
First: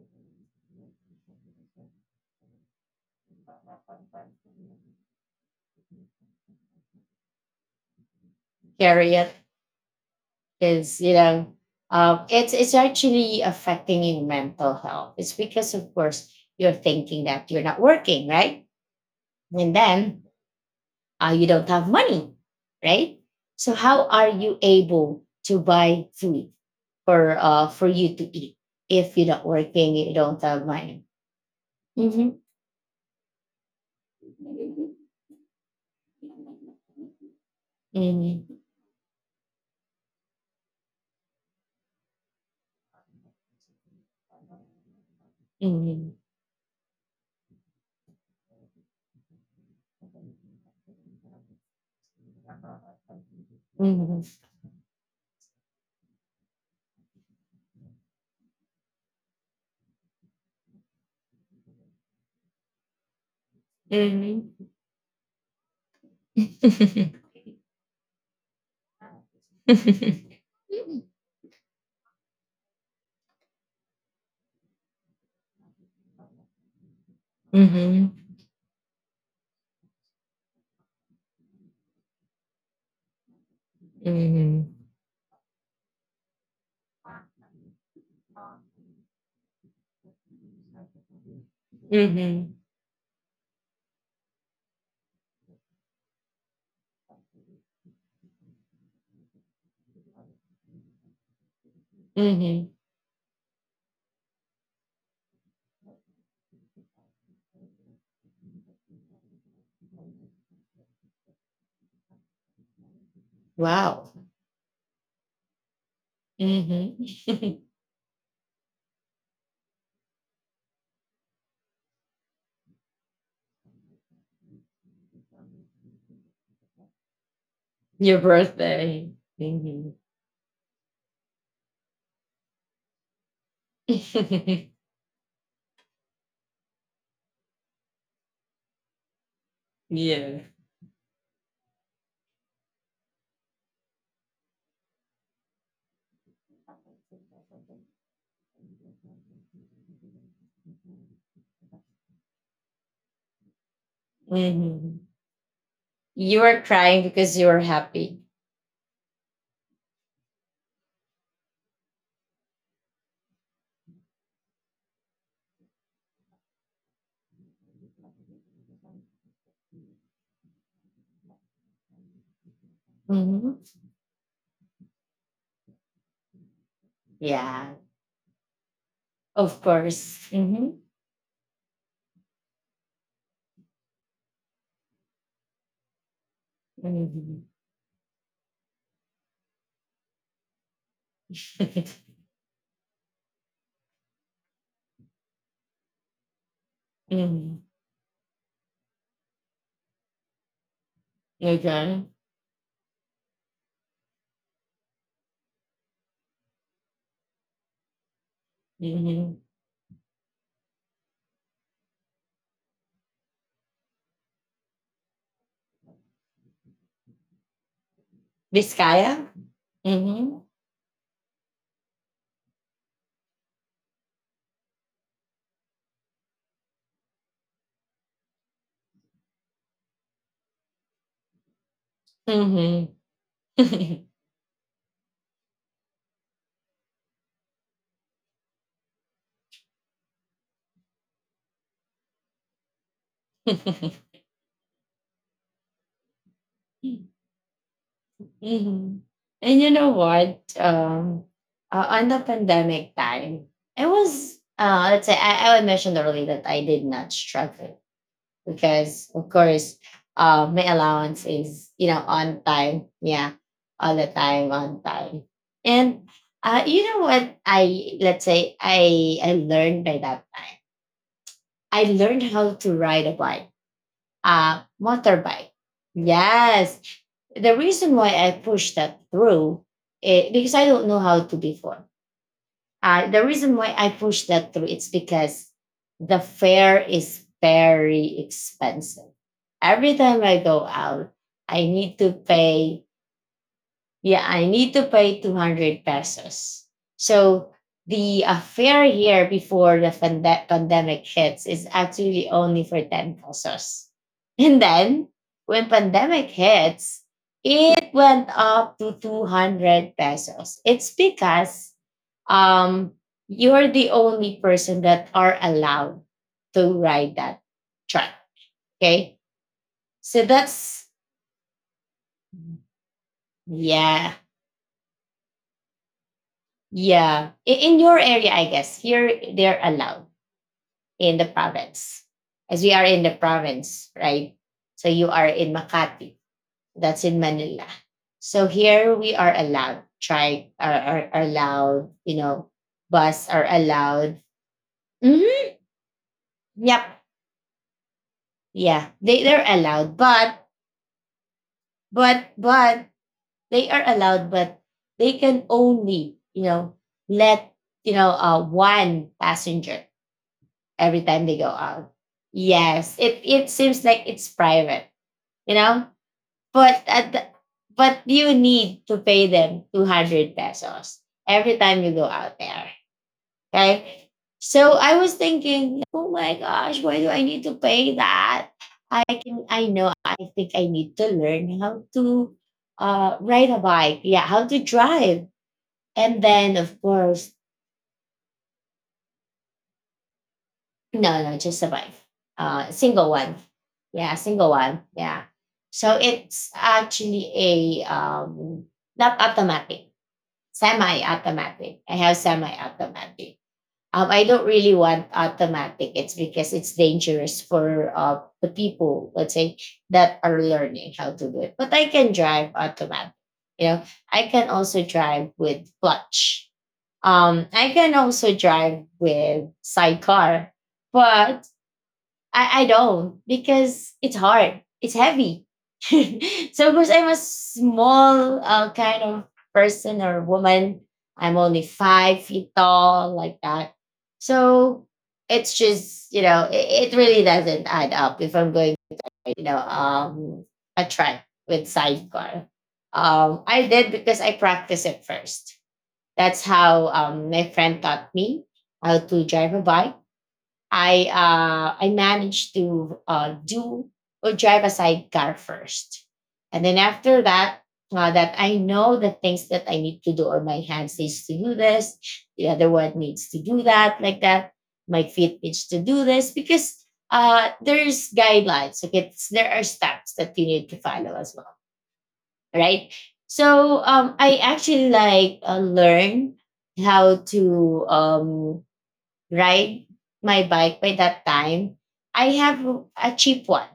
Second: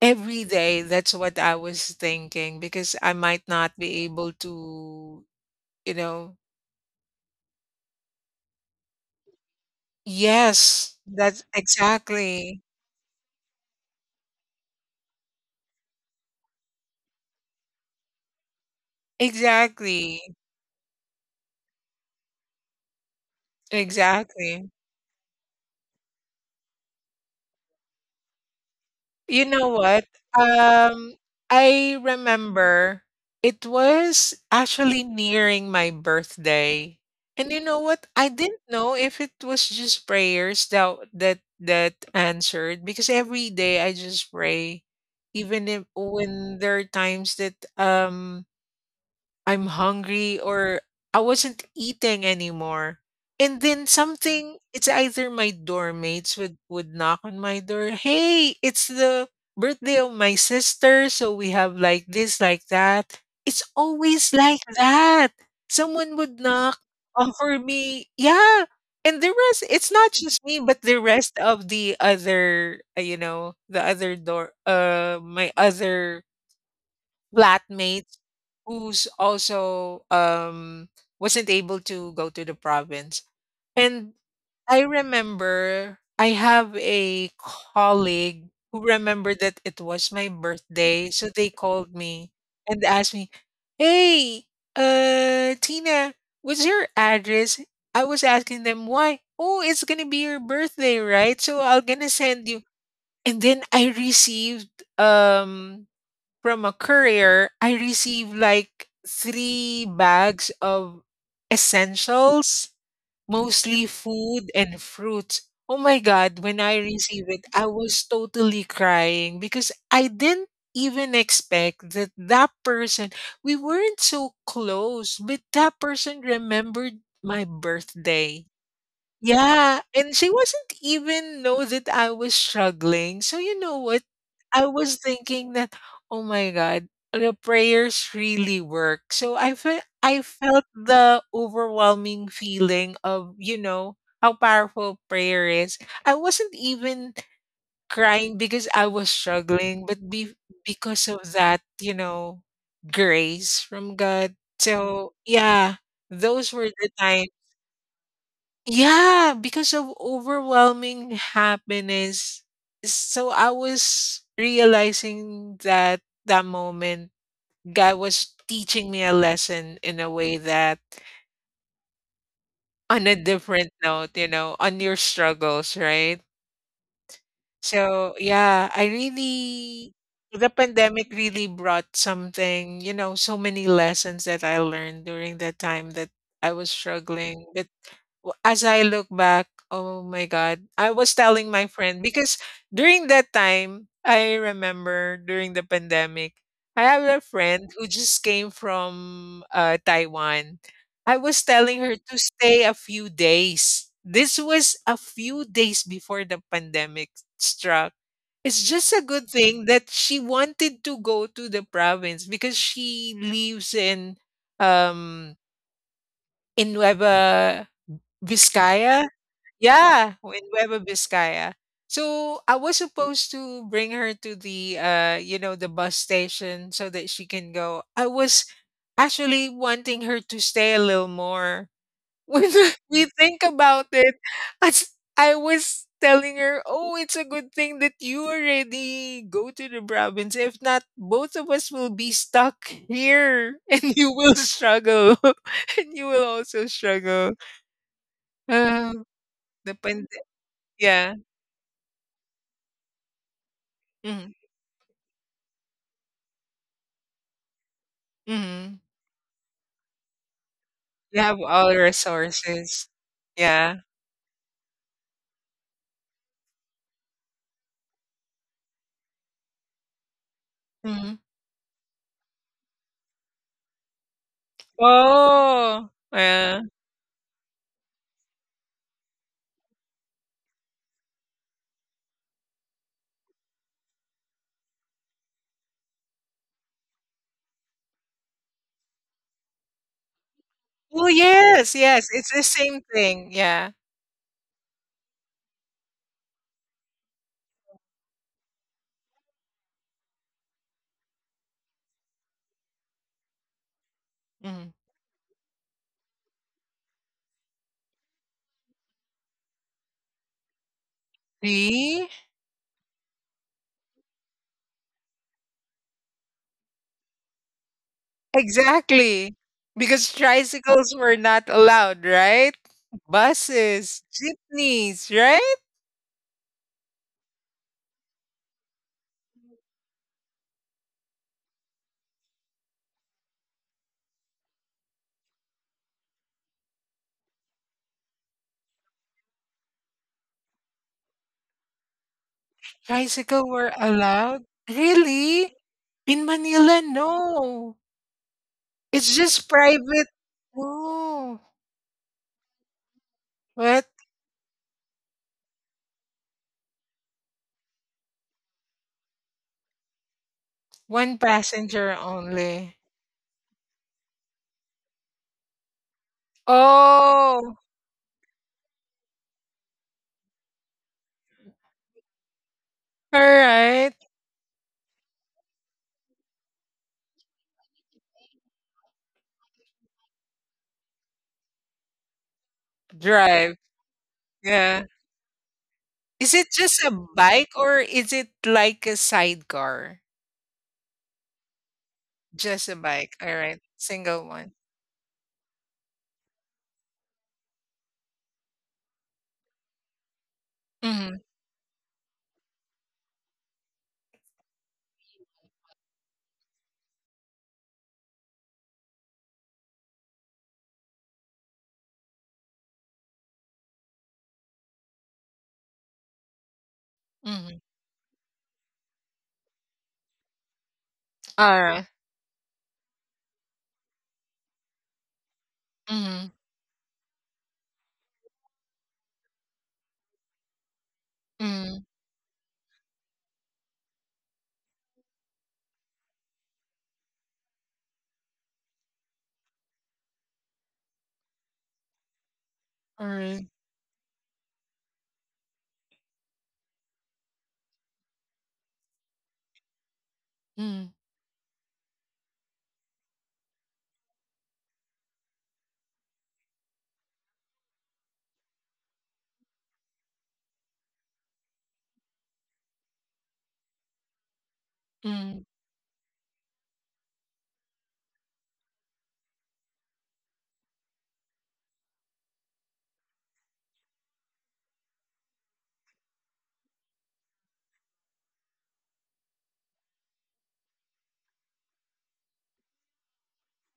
every day, that's what I was thinking, because I might not be able to. You know? [LAUGHS] Carry it Yes, is, you that's know, it's exactly. Actually affecting your mental health. It's because, of course, you're thinking that you're not working, right? And Exactly. then you don't have money, right? So how are you Exactly. able to buy food for you to eat if you're You not know working, what? you don't have money? Um, I Mhm. remember it was Mhm. actually nearing my birthday. And you know what? I didn't Mhm. know if it was just prayers that answered because every day I just pray even if, when there are times that I'm hungry or I wasn't eating anymore. And then Mhm. something it's either my dorm mates would, knock on my door, hey, it's the birthday of my sister, so we have like this, like that. It's always Mhm. like that. Someone would knock, [LAUGHS] offer me, yeah. And the rest, it's not just me, but the rest of the other, you know, the other door, my other Mhm. flatmate who's also wasn't able to go to the province. And Mhm. I remember I have a colleague who remembered that it was my birthday, so they called me Mhm. and asked me, "Hey, Tina, what's your address?" I was asking them why. "Oh, it's going to be your birthday, right? So I will going to send you." Mhm. And then I received um from a courier, I received like three bags of essentials, mostly Wow. food and fruits. Oh my God, when I Hmm. received it, [LAUGHS] I was totally crying because I didn't even expect that that person, we weren't so close, but that person remembered my Your birthday. birthday. Yeah, Hmm. and she wasn't even know that I was struggling. So you know what? I [LAUGHS] was thinking that, oh my God, the prayers really work. So I Yeah. felt the overwhelming feeling of, you know, how powerful prayer is. I wasn't even crying because I was struggling, but because of that, you know, grace from God. Hmm. So yeah, You those were were the crying because you were happy. yeah, because of overwhelming happiness. So I was realizing that that moment, God was teaching me a lesson in a way that on a Hmm. different note, you know, on your struggles, right? Yeah, So yeah, I of really, course. the Hmm. pandemic really brought something, you know, so many lessons that I learned during that time that I was Hmm. struggling. But as I look back, oh my God, I was telling my Hmm. friend because during that time, I remember during the pandemic, I have a friend [LAUGHS] who just came from Taiwan. I was telling her Okay. to stay a few days. This was a few days before the pandemic struck. It's just a good Hmm. thing that she wanted to go to the province because she lives um in Nueva Vizcaya, Vizcaya? yeah, [LAUGHS] Mm-hmm. in Nueva Vizcaya. So I was supposed to bring her to the you know, the bus station so that she can go. I was actually wanting her to stay a little more. [LAUGHS] When Hmm. we think about [LAUGHS] it, as I was telling her, "Oh, it's a good thing that you already go to the province. If not, both of us will be stuck here, [LAUGHS] and Mhm. you will struggle, [LAUGHS] and you will also struggle." [LAUGHS] Uh, And you the know pand- what? yeah. On the pandemic time, it was, Mhm, let's say, I mentioned earlier that I did not struggle mhm. because, of course, my allowance You have is, all the you know, on time. resources. Yeah, Yeah. all the time, on time. And you know what? Let's say, I learned by that time. Mhm. I learned how to ride a bike, motorbike. Oh, yeah. Yes. The reason why I pushed that through, eh, because I don't know how to before. The reason why I pushed that through, it's because the fare is very expensive. Every time I go out, Oh, I yes, need to yes, it's the pay, same thing, yeah. yeah, I need to pay 200 pesos. So the fare here before the pandemic hits is actually only for 10 pesos. And Mhm. then when pandemic hits, it went up to 200 pesos. It's because See? um, you're the only person that are allowed to ride that truck. Okay. Exactly, because So that's, tricycles were not allowed, right? Buses, yeah. jeepneys, right? Yeah. In your area, I guess, here they're allowed in the province. As we are in the province, right? So you are in Makati, that's in Manila. So here we are allowed, try are, are allowed, you know, bus are Tricycle were allowed. allowed? Mhm. Really? In Manila, Yep. no. Yeah. It's They're just allowed, private. but Oh, but they are what? allowed, but they can only, let one passenger every One time they go out. passenger only. Yes, it seems like it's private, you know. But at Oh, but you need to pay them 200 pesos every time you go out there. alright. Okay, so I was thinking, oh my gosh, why do I need to pay that? I think I need to learn how to ride Drive, a bike. Yeah, how to yeah. drive. And Is it then of just a course. bike or is it like a sidecar? No, no, just a wife. Just a Single bike, one. alright. Yeah, Single single one. one. Yeah. So it's actually a not automatic, Mhm, semi-automatic. I have semi-automatic. I don't really want automatic. It's because it's dangerous for the people, let's say, that are learning how to do it. But I can drive automatic. You know, I can also drive with clutch. Mhm. I can also drive with sidecar, but Alright. I don't because it's hard. It's heavy. [LAUGHS] Mhm, So because I'm a small kind of person or woman, I'm only mhm. 5 feet tall, like that. So it's just, you know, it really doesn't add up if I'm going to, like, a track with sidecar. Um, Alright. I did because I practiced it first. That's how my friend taught me how to drive a bike. Mm, I managed to do or drive a sidecar first, and then after that, that I know the things that I need to do, or my hand needs to do this, the other one needs to do that, like that. My feet mm. needs to do this because there's guidelines. Okay, there are steps that you need to follow as well, right? So I actually like learn how to ride my bike. By that time, I have a cheap one,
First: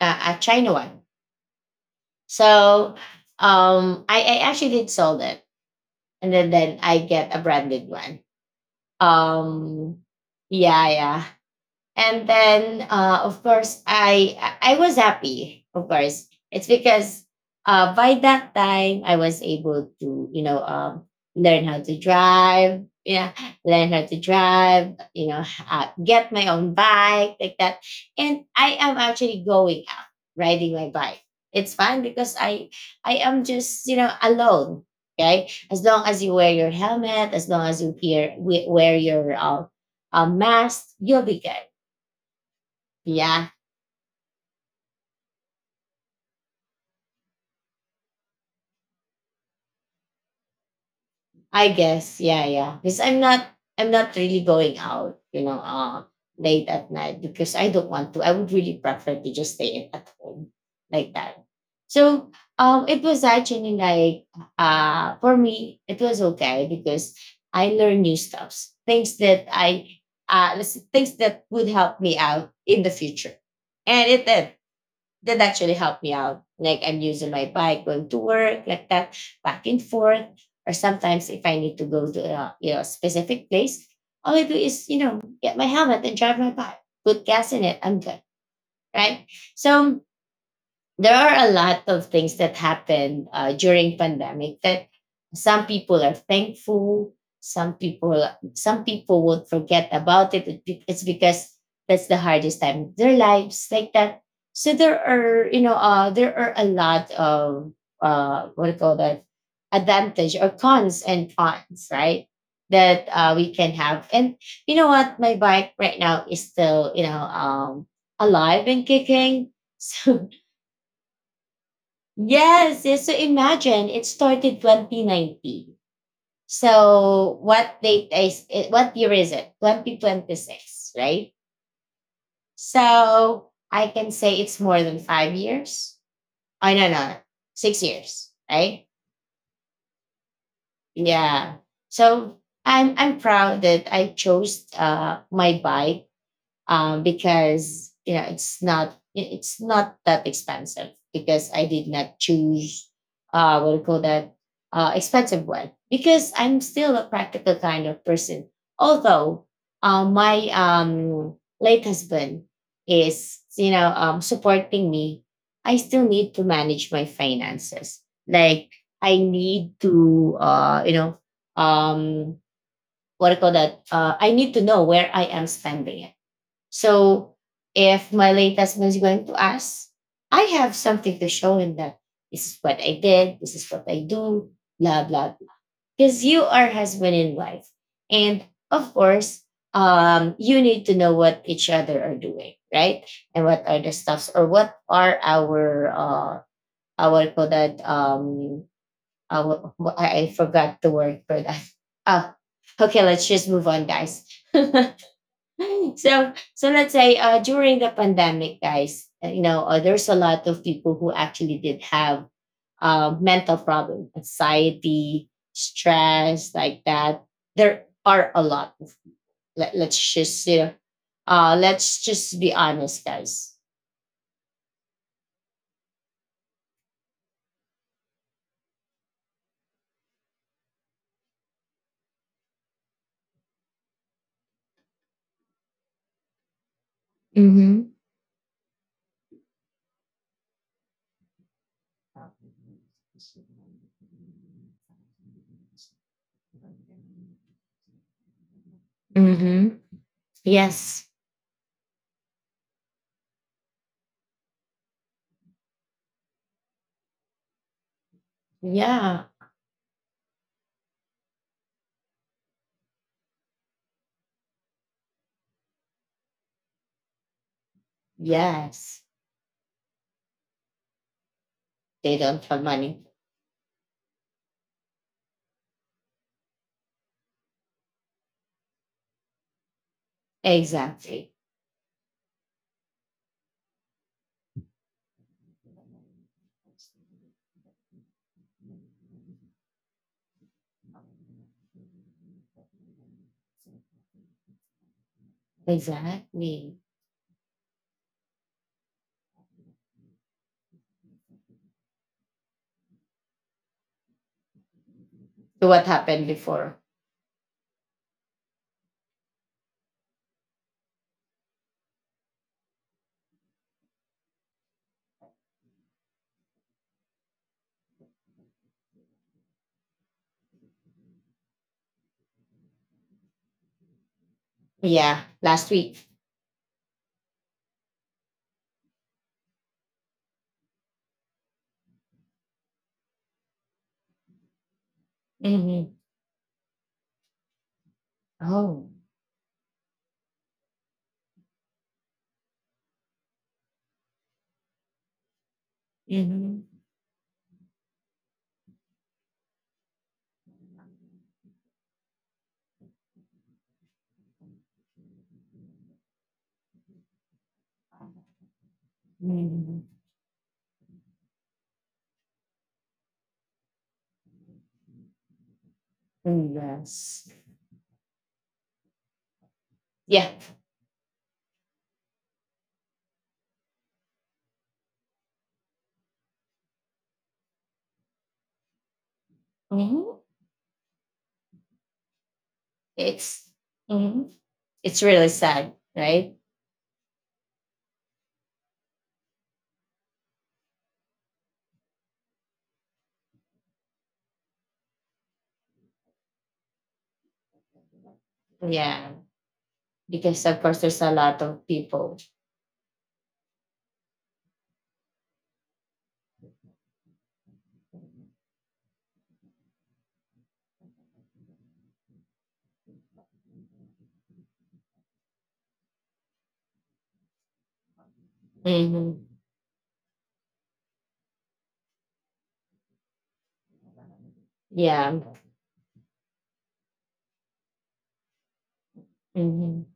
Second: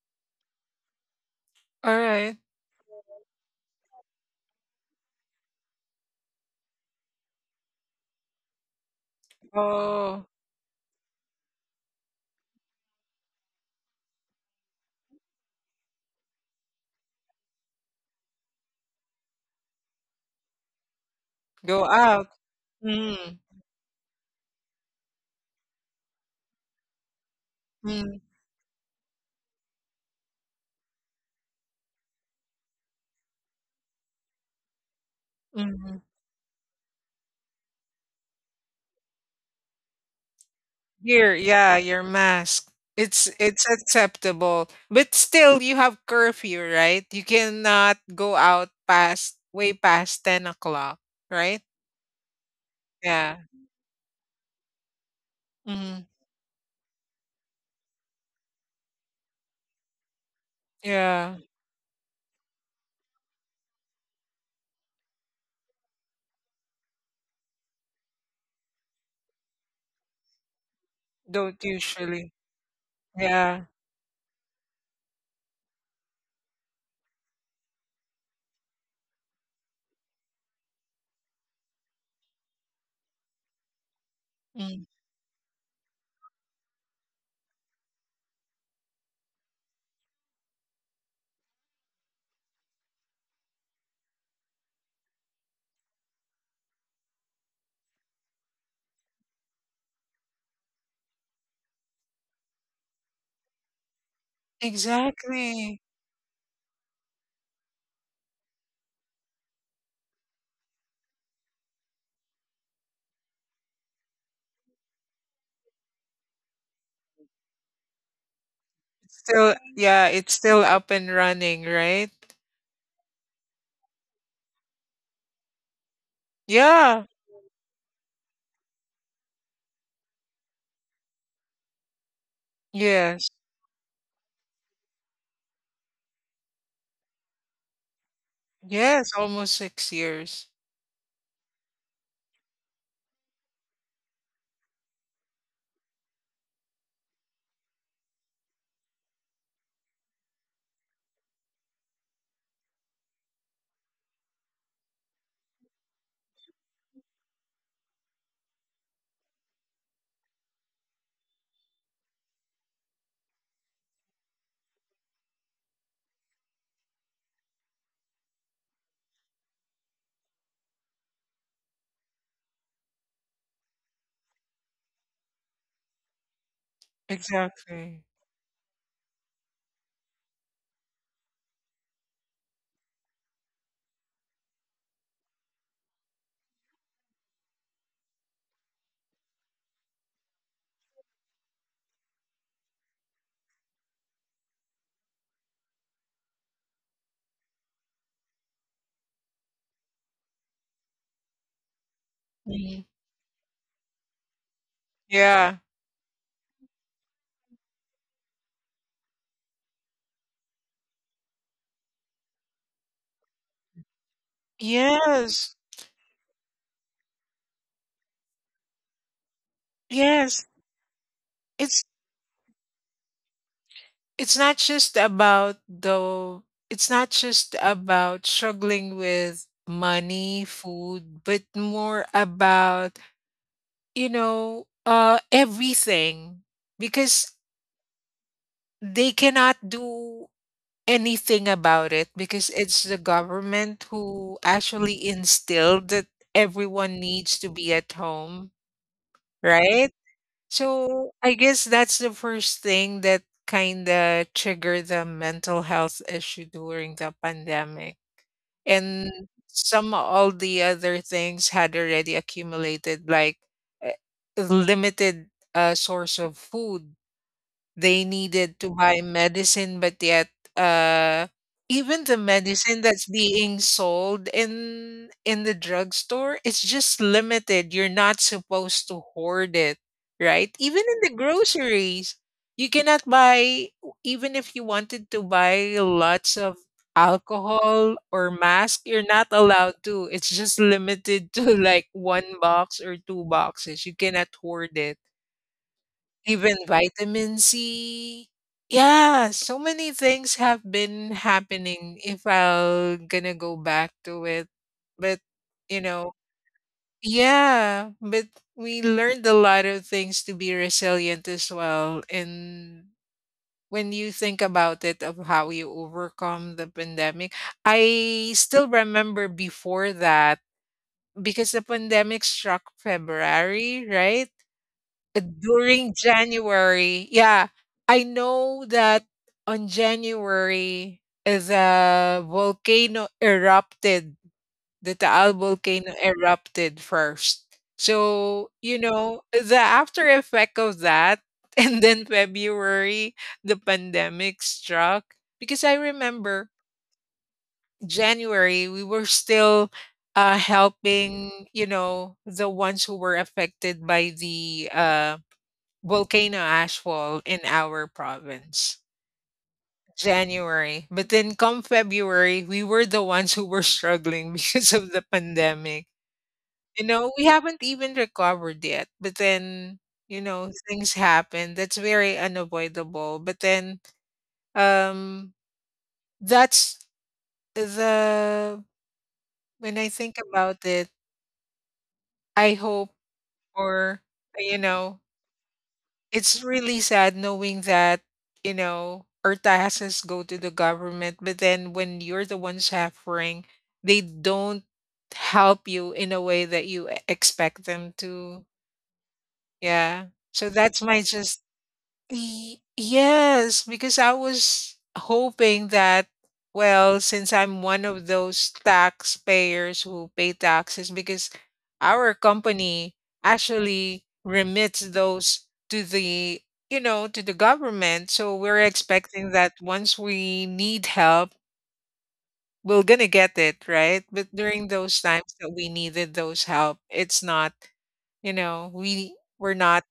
a China one. Alright. So I actually did sold it, and then I get a branded one. Um, Oh, yeah, yeah. And then, of course, I was happy. Of course, it's because by that time I was able to learn how go to out. drive. Yeah, Mm, learn how to drive. You know, get my own bike like that. mm, And I am actually going out riding my bike. It's fun because I am just alone. Okay, as mhm. long as you wear your helmet, as long as you wear wear your a mask, you'll Your be good. yeah, your mask. Yeah, It's acceptable. But still you have curfew, right? You cannot go out past way past 10 o'clock, right? I guess. Yeah, yeah. Because Yeah. I'm not really going out, you know, Mm, late at night because I don't want to. I would really prefer to just stay at home like yeah. that. So um, it was actually like uh, for me it was okay because I learned new stuffs. Things that I things that Don't would help me usually. out in the future. Yeah. And it did. That actually helped me out. Like I'm using my bike going to work, like that, back and forth. Or sometimes if I need to go to a specific place, all I do Mm, is get my helmet and drive my bike, put gas in it. I'm good, right? So there are a lot of things that happen during pandemic that some people are thankful, some people some people would forget about it. It's because that's the hardest time of their lives like that. So there are exactly. There are a lot of what do you call that, advantage or cons and cons, right, that we can have. And you know what, my bike right now is still alive and kicking. Still, [LAUGHS] yeah, So it's still up and running, right? yes, yes. So imagine it started 2019. Yeah. So what date is it, what year is it? 2026, right? Yes. So I can say it's more than 5 years. Oh no, no, 6 years, right? Yes, almost 6 years. Yeah. So I'm proud that I chose uh, my bike, because you know it's not that expensive because I did not choose what do you call that, expensive one, because I'm still a practical kind of person. Although my late husband is supporting me, I still need to manage my finances. Like I need to you know, um, what do you call that? I need to know where I am spending it. So Exactly. if my late husband is going to ask, I have something to show him that this is what I did, this is what I do, blah blah. Because you are husband and wife, and of course, you need to know what each other are doing, right? And what are the stuffs, or what are uh, our call that our, I forgot the word for that. Oh, Mhm. okay, let's just move on, guys. [LAUGHS] Yeah. So so let's say during the pandemic, guys, you know, there's a lot of people who actually did have mental problems, anxiety, Yes. stress, like that. There are a lot. Let's just Yes. you know, It's let's just be honest, guys. it's not just about the it's not just about struggling with money, food, but more about everything, because Mm-hmm. they cannot do anything about it because it's the government who actually instilled that everyone needs to be at home, Mm-hmm. right? Yes. So, I guess that's the first thing that kinda triggered the mental health issue during the pandemic, and Yeah. some all the other things had already accumulated, like, eh, limited, source of food. They needed to Yes. buy medicine, but yet, uh, even They the don't have medicine money. that's being sold in the drugstore, it's just limited. You're not supposed to hoard it, right? Even in the Exactly. groceries, you cannot buy, even if you wanted to buy lots of alcohol or mask, you're not allowed to. It's just limited [LAUGHS] to like one box or two boxes. You cannot hoard it. Even Exactly. vitamin C. Yeah, so many things have been happening if I'll gonna go back to it. But, So you what know, happened before? yeah, but we learned a lot of things to be resilient as well. And when you think about it, of how you overcome the pandemic, I still remember before that, because the pandemic struck February, right? Yeah, last During week. January. Yeah. I know that on January is a volcano erupted. The Taal Mhm. volcano erupted first. So, you Oh. know, the after effect of that, [LAUGHS] and then February, the pandemic struck. Because I remember Mhm. January, we were still helping, you know, the ones who were affected by the volcano ashfall in our province. Mhm. January. But then come February, we were the ones who were struggling [LAUGHS] because of the pandemic. Mm, You know, yes. we haven't even recovered yet. But then, you Yeah. know, things happen. That's very unavoidable. But then um that's the when I think Mhm. about it, I hope It's or mhm. you It's know, really sad, right? it's really sad knowing that, you know, our taxes go to the government, but then when you're the one suffering, they don't help you in a way that you expect them to. Yeah. Yeah. Because So of course that's there's my a lot just of people. Yes, because I was hoping that, well, since I'm one of those taxpayers who pay taxes, because our company actually remits those to the, you know, to the government. So we're Mhm. expecting that once we need help, we're gonna get it, right? But during those Yeah. times that we needed those help, it's not, you know, we're Mhm. not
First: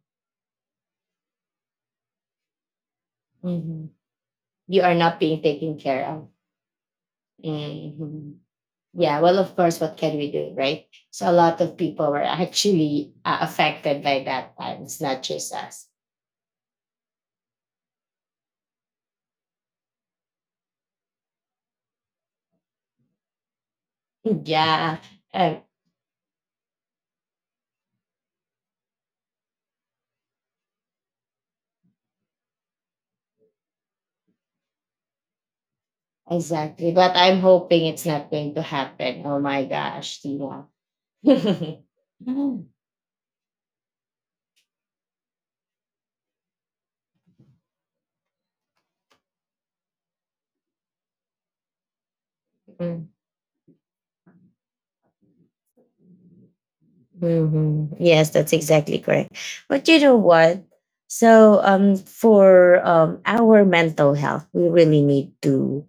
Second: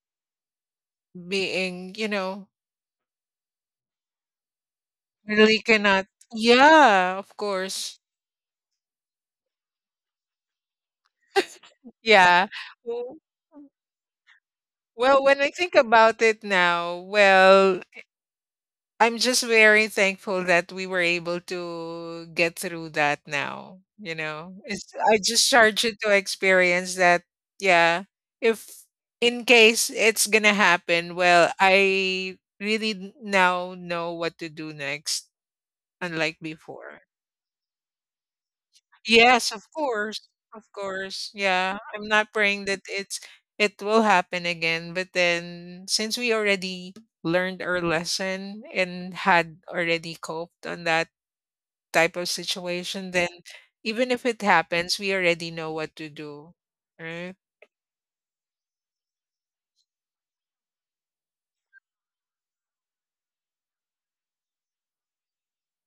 being, you know, Mhm. You are not being really taken care cannot. of. Yeah, of course. Mhm. Yeah. Well, of course, what can we do, right? So a lot of people were Yeah. actually W- affected by that time. It's not Well, when I just think us. about it now, well, I'm just very thankful that we were able to get through that now. You [LAUGHS] know, it's, Yeah. I just charge it to experience that, yeah, if in case it's going to happen, well, I really now know what to do next, unlike Exactly. before. But I'm hoping it's not going to happen. Oh Yes, my of gosh, course, of Tina. [LAUGHS] course. Hmm. Yeah, I'm not praying that it will happen again, but then since we already learned our lesson and had already coped on that type of situation, then even if it happens, we already know what to do, right? Mm-hmm. Yes, that's exactly correct. But you know what? So, for our mental health, we really need to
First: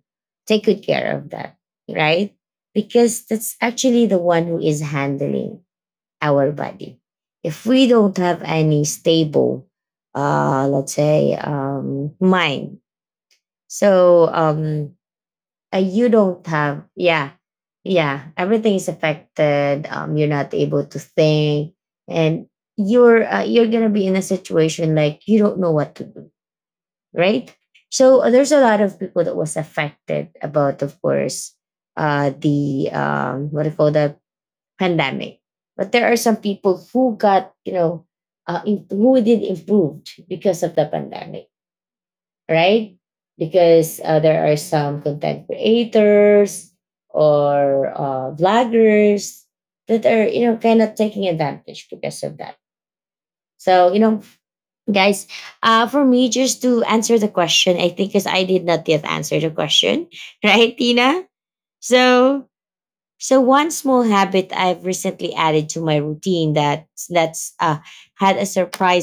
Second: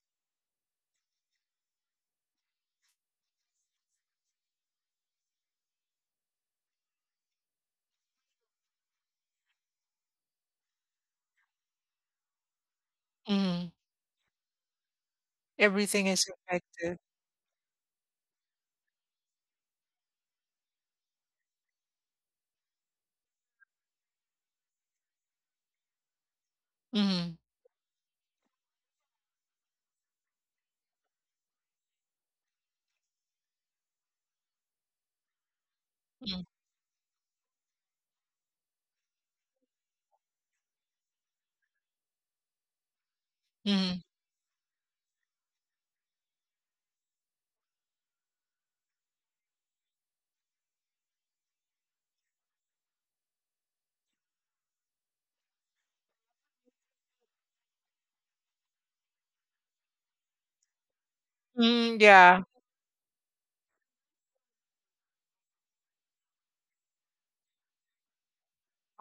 take good care of that, right? Because that's actually the one who is handling our body. If we don't have any stable, let's say, mind, Mhm. so Everything you is don't have, effective. yeah, yeah, everything is affected. You're not able to think, and you're gonna be in a situation like you don't know what to do, Mm-hmm. right? So there's a lot of people that was affected about, of course, the what do you call the pandemic. But there are some Mm. people who got, you know, who did improved because of the pandemic, right? Because Mm, there are some content creators or vloggers that are, you know, kind of taking advantage because of that. So, you know, guys, for me, just to answer the question, I think because I did not yet answer the question, [LAUGHS] right, Tina? mm. Yeah. So, so one small habit I've recently added to my routine that that's had a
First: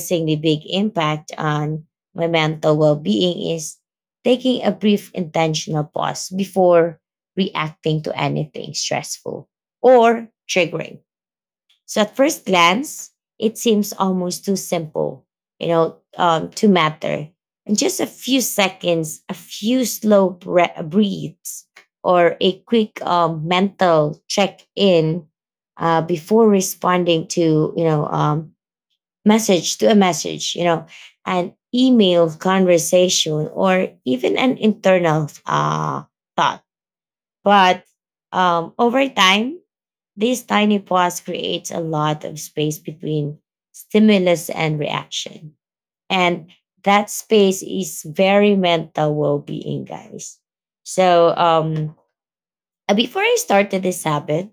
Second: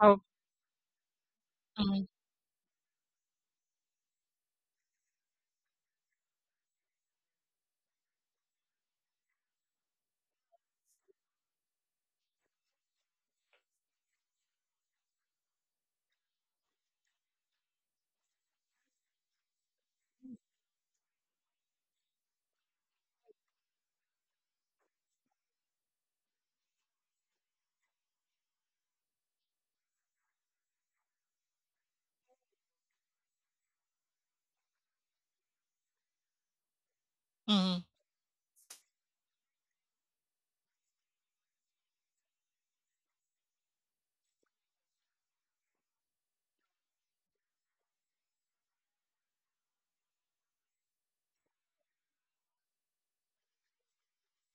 Oh, big impact on mm, my mental well-being is taking a brief intentional pause before reacting to anything stressful or triggering. So at first glance, it seems almost too simple, you know, to matter. And just a few seconds, a few slow breaths, or a quick mental check-in before responding to, you know, message to a message, you know, an email conversation, or even an internal thought. mm, But over time, this tiny pause creates a lot of space between stimulus and reaction. And that space is very mental well being, guys. So, before I started this habit,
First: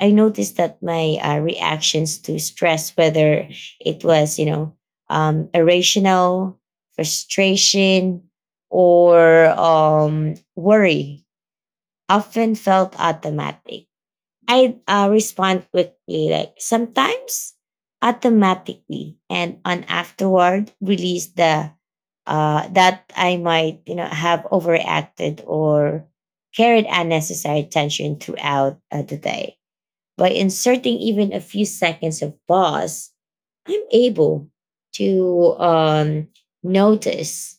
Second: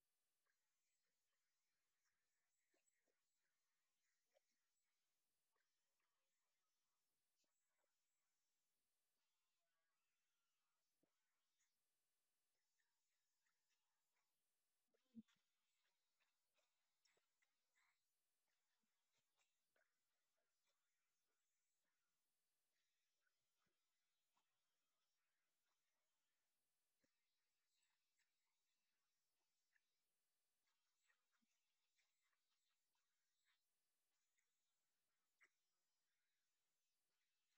I noticed that my reactions to stress, whether it was, you know, irrational, frustration, or worry, often felt automatic. I respond quickly, like sometimes automatically, and on afterward release the that I might you know have overacted or carried unnecessary tension throughout the day. By inserting even a few seconds of pause, I'm able to notice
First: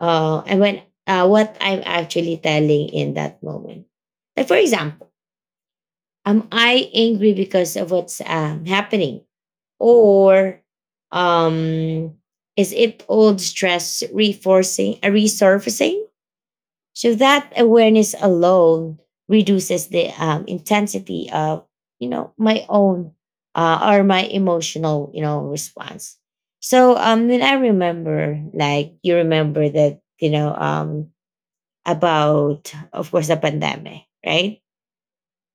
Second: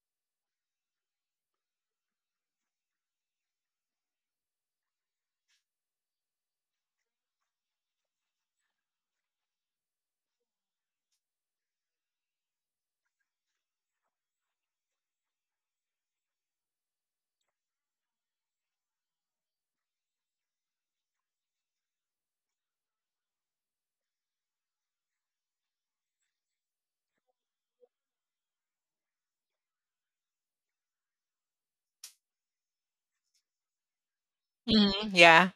and when what I'm actually telling in that moment. Like for example, am I angry because of what's happening? Or um, is it old stress reforcing, resurfacing? So that awareness alone reduces the intensity of, you know, my own or my emotional, you know, response. So when I remember, like you remember that, you know, about, of course, the pandemic, right? mm, yeah.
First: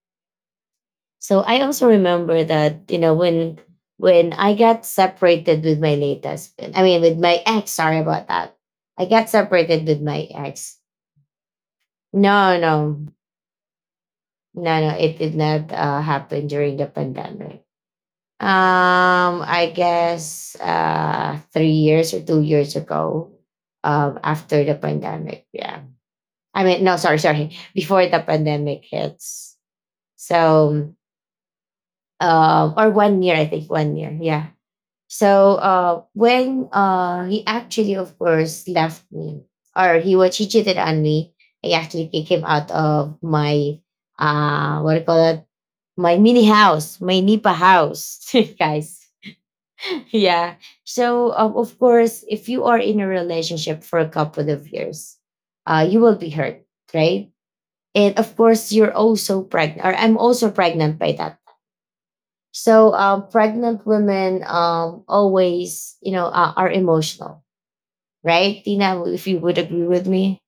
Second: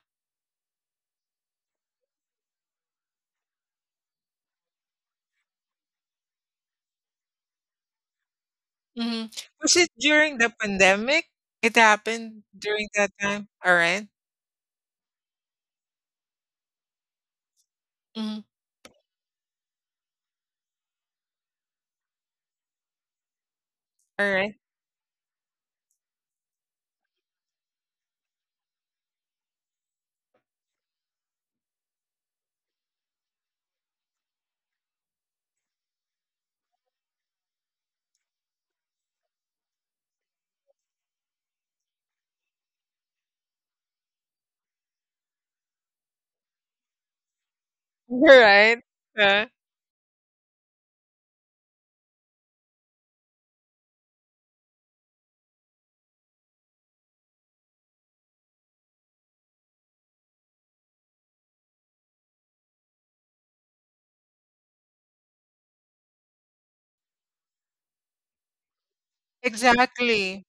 So I also remember that you know when I got separated with my late husband, I mean with my ex. Sorry about that. I Mhm. got Was separated it with my during the ex. pandemic? It happened No, during no, that time? Alright. no, no. It did not happen during the pandemic. Mhm. I guess 3 years or 2 years ago, Alright. Right. after the pandemic. Yeah, I mean no, sorry, sorry, [LAUGHS] before the pandemic hits. So or 1 year, I think 1 year. Yeah. So when he actually, of course, left me, or he cheated on me, I actually kicked him out of my what do you call it, my mini house, my Nipa [LAUGHS] house, [LAUGHS] Right. guys. Yeah. Yeah. So of course, if you are in a relationship for a couple of years, you will be hurt, right? And of course, you're also pregnant, or I'm also pregnant by that, so pregnant women are emotional, right, Tina? If you would agree with me, Exactly.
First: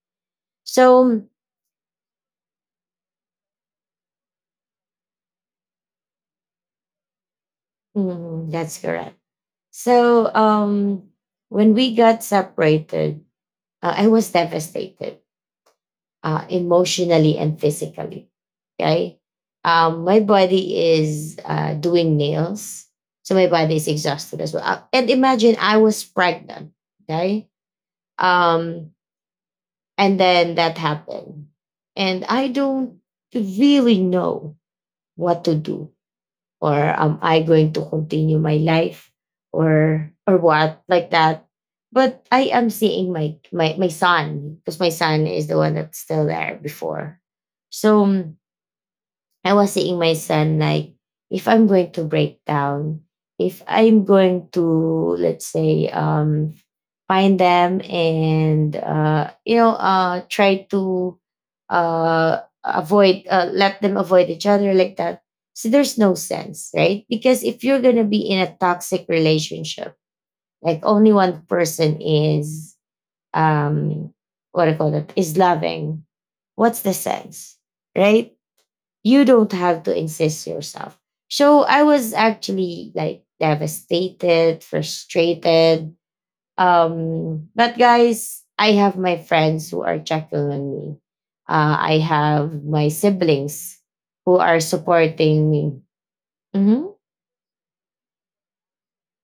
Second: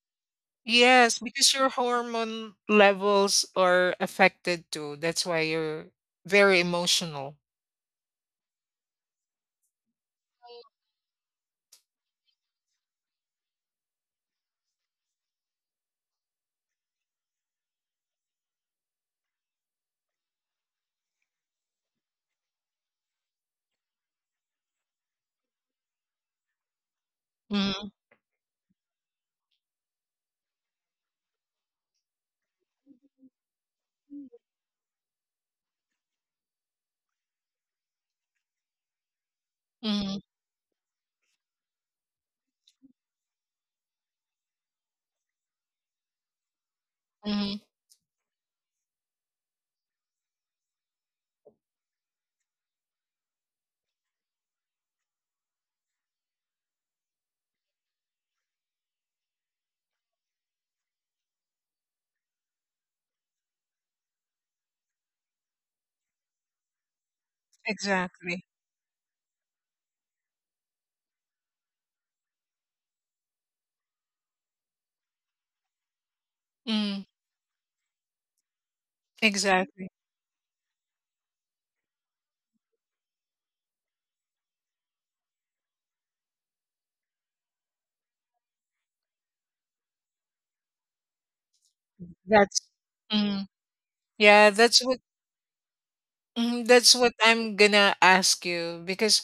Yes, so because your hormone levels are affected too. That's why you're very emotional. mm, that's correct. So when we got separated, I was devastated emotionally and physically. Okay, my body is doing nails, so my body is exhausted as well. And imagine I was pregnant. Okay, Mhm. um, and then that happened, and I don't really know what to do, or am I going to continue my life or Mhm. or what like that. But I am seeing my son because my son is the one that's still there before. Mhm. So mm, I was seeing my son like, if I'm going to break down, if I'm going to, let's say, find them and try to uh avoid, let them avoid each other like that. So there's no sense, right? Because if you're going to be in Exactly. a toxic relationship, like only one person is, um what do you call it, is loving, what's the Mm. sense? Right? You don't have Exactly. to insist yourself. So I was actually like devastated, frustrated. But guys, I have my friends who are checking on me. I That's have my mm. siblings who Yeah, are that's what supporting me. mhm, that's Mhm. what I'm gonna ask you, because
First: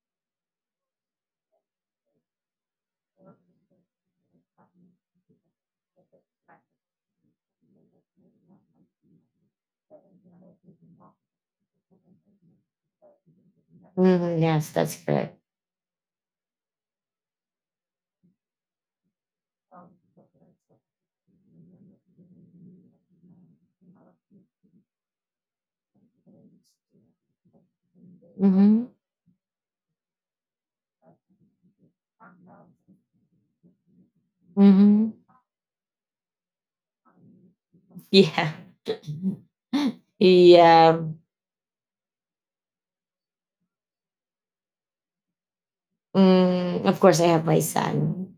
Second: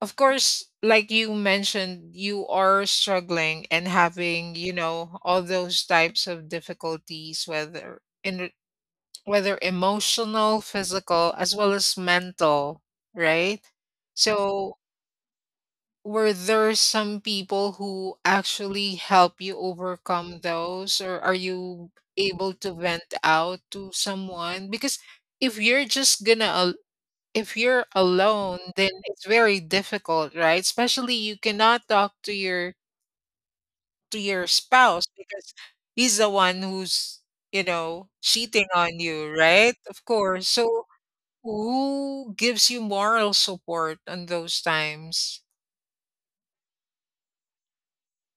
of course, like you mentioned, you are struggling and having, you know, all those types of difficulties, whether in whether emotional, physical, as well as mental, right? Mhm, yes, So that's correct. were there some people who actually help you overcome those, or are you able to vent out to someone? Because if you're just gonna if you're alone, Hmm. then it's very difficult, right? Especially you cannot talk to your spouse Hmm. because he's the one who's, you know, Yeah. cheating on you, right? Of [LAUGHS] course. So Yeah. who gives you moral support on those times? Mm, of course, I have my son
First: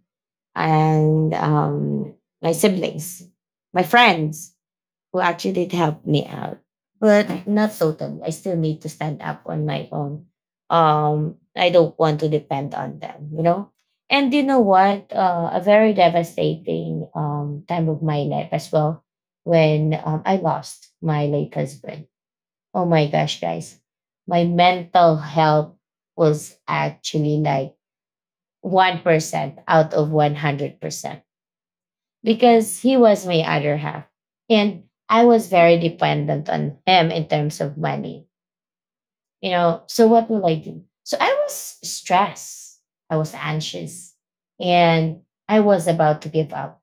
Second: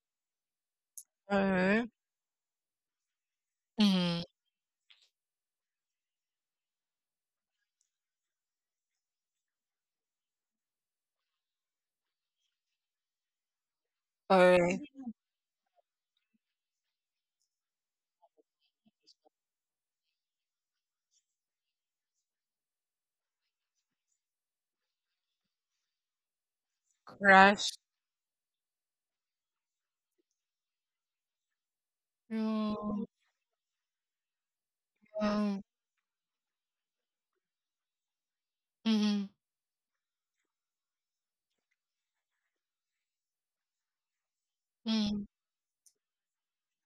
and Uh-huh. My siblings, my Mm-hmm. friends, who actually did help me out, but not totally. I still need to stand up on my own. I don't want to depend on them, you know. And All you know right. what? A very devastating time of my life as well when I lost my late husband. Oh my gosh, guys. My mental health was actually Crash. like 1% out of 100% because he Mm, was my other half. And I was um, very dependent on him in terms of money. mhm, You know, so what will I do? So I was stressed. I was anxious. And mm, I was about to give up.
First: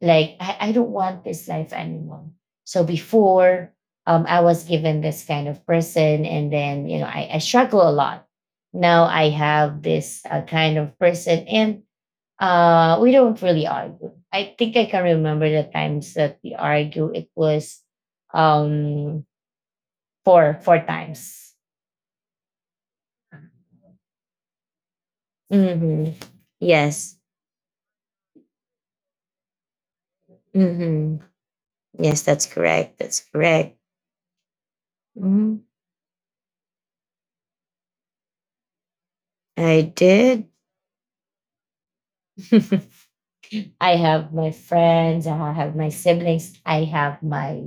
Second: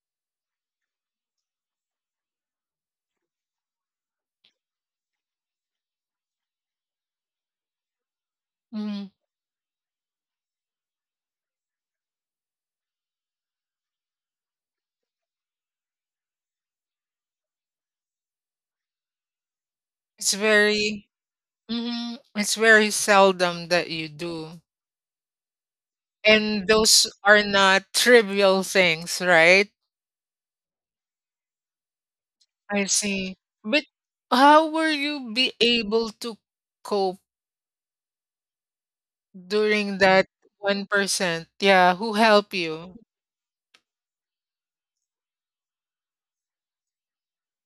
Like, I don't want this life anymore. So before, I was given this kind of person. And then, you know, I struggle a lot. Now mhm. I have this kind of person. And we don't really argue. I think I can remember the times that we argue. It was um It's four very, times. mhm. It's very seldom that you do. Mm-hmm. And those Yes. are not trivial things, right? Mm-hmm. Yes, that's I correct. That's see. correct. But how were you be Hmm. able to cope I during that did. 1%? Yeah, who help you? [LAUGHS] I have my friends, I have my siblings, I have my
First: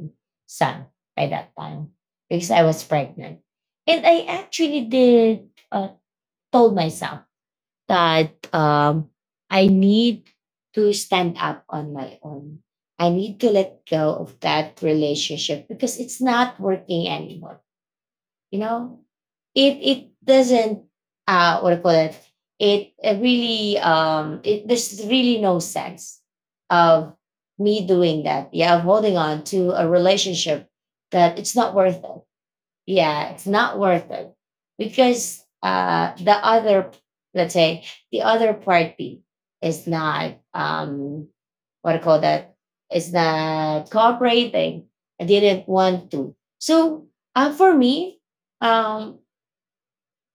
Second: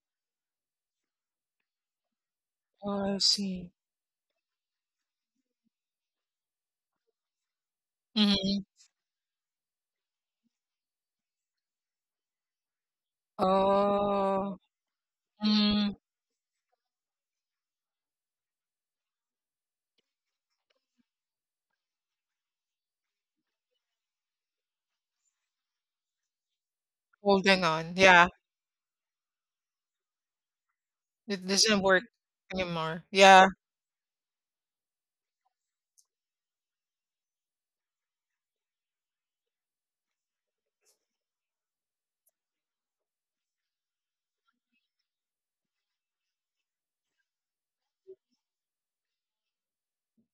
son by that time because I was Oh, I pregnant. see. And I actually did told myself that, Mm-hmm. I need to stand up on my own. I need to let go of Oh, that relationship mm, because it's not working anymore. You know, it doesn't, what do you call it? It really, it, there's really no sense of holding me on. doing Yeah, that. Yeah, of holding on to a relationship that it it's not doesn't worth work it. anymore. Yeah, it's Yeah, not worth it because, the other, let's say, the other party is not, what do call that, is not cooperating. I didn't want to. So, for me, um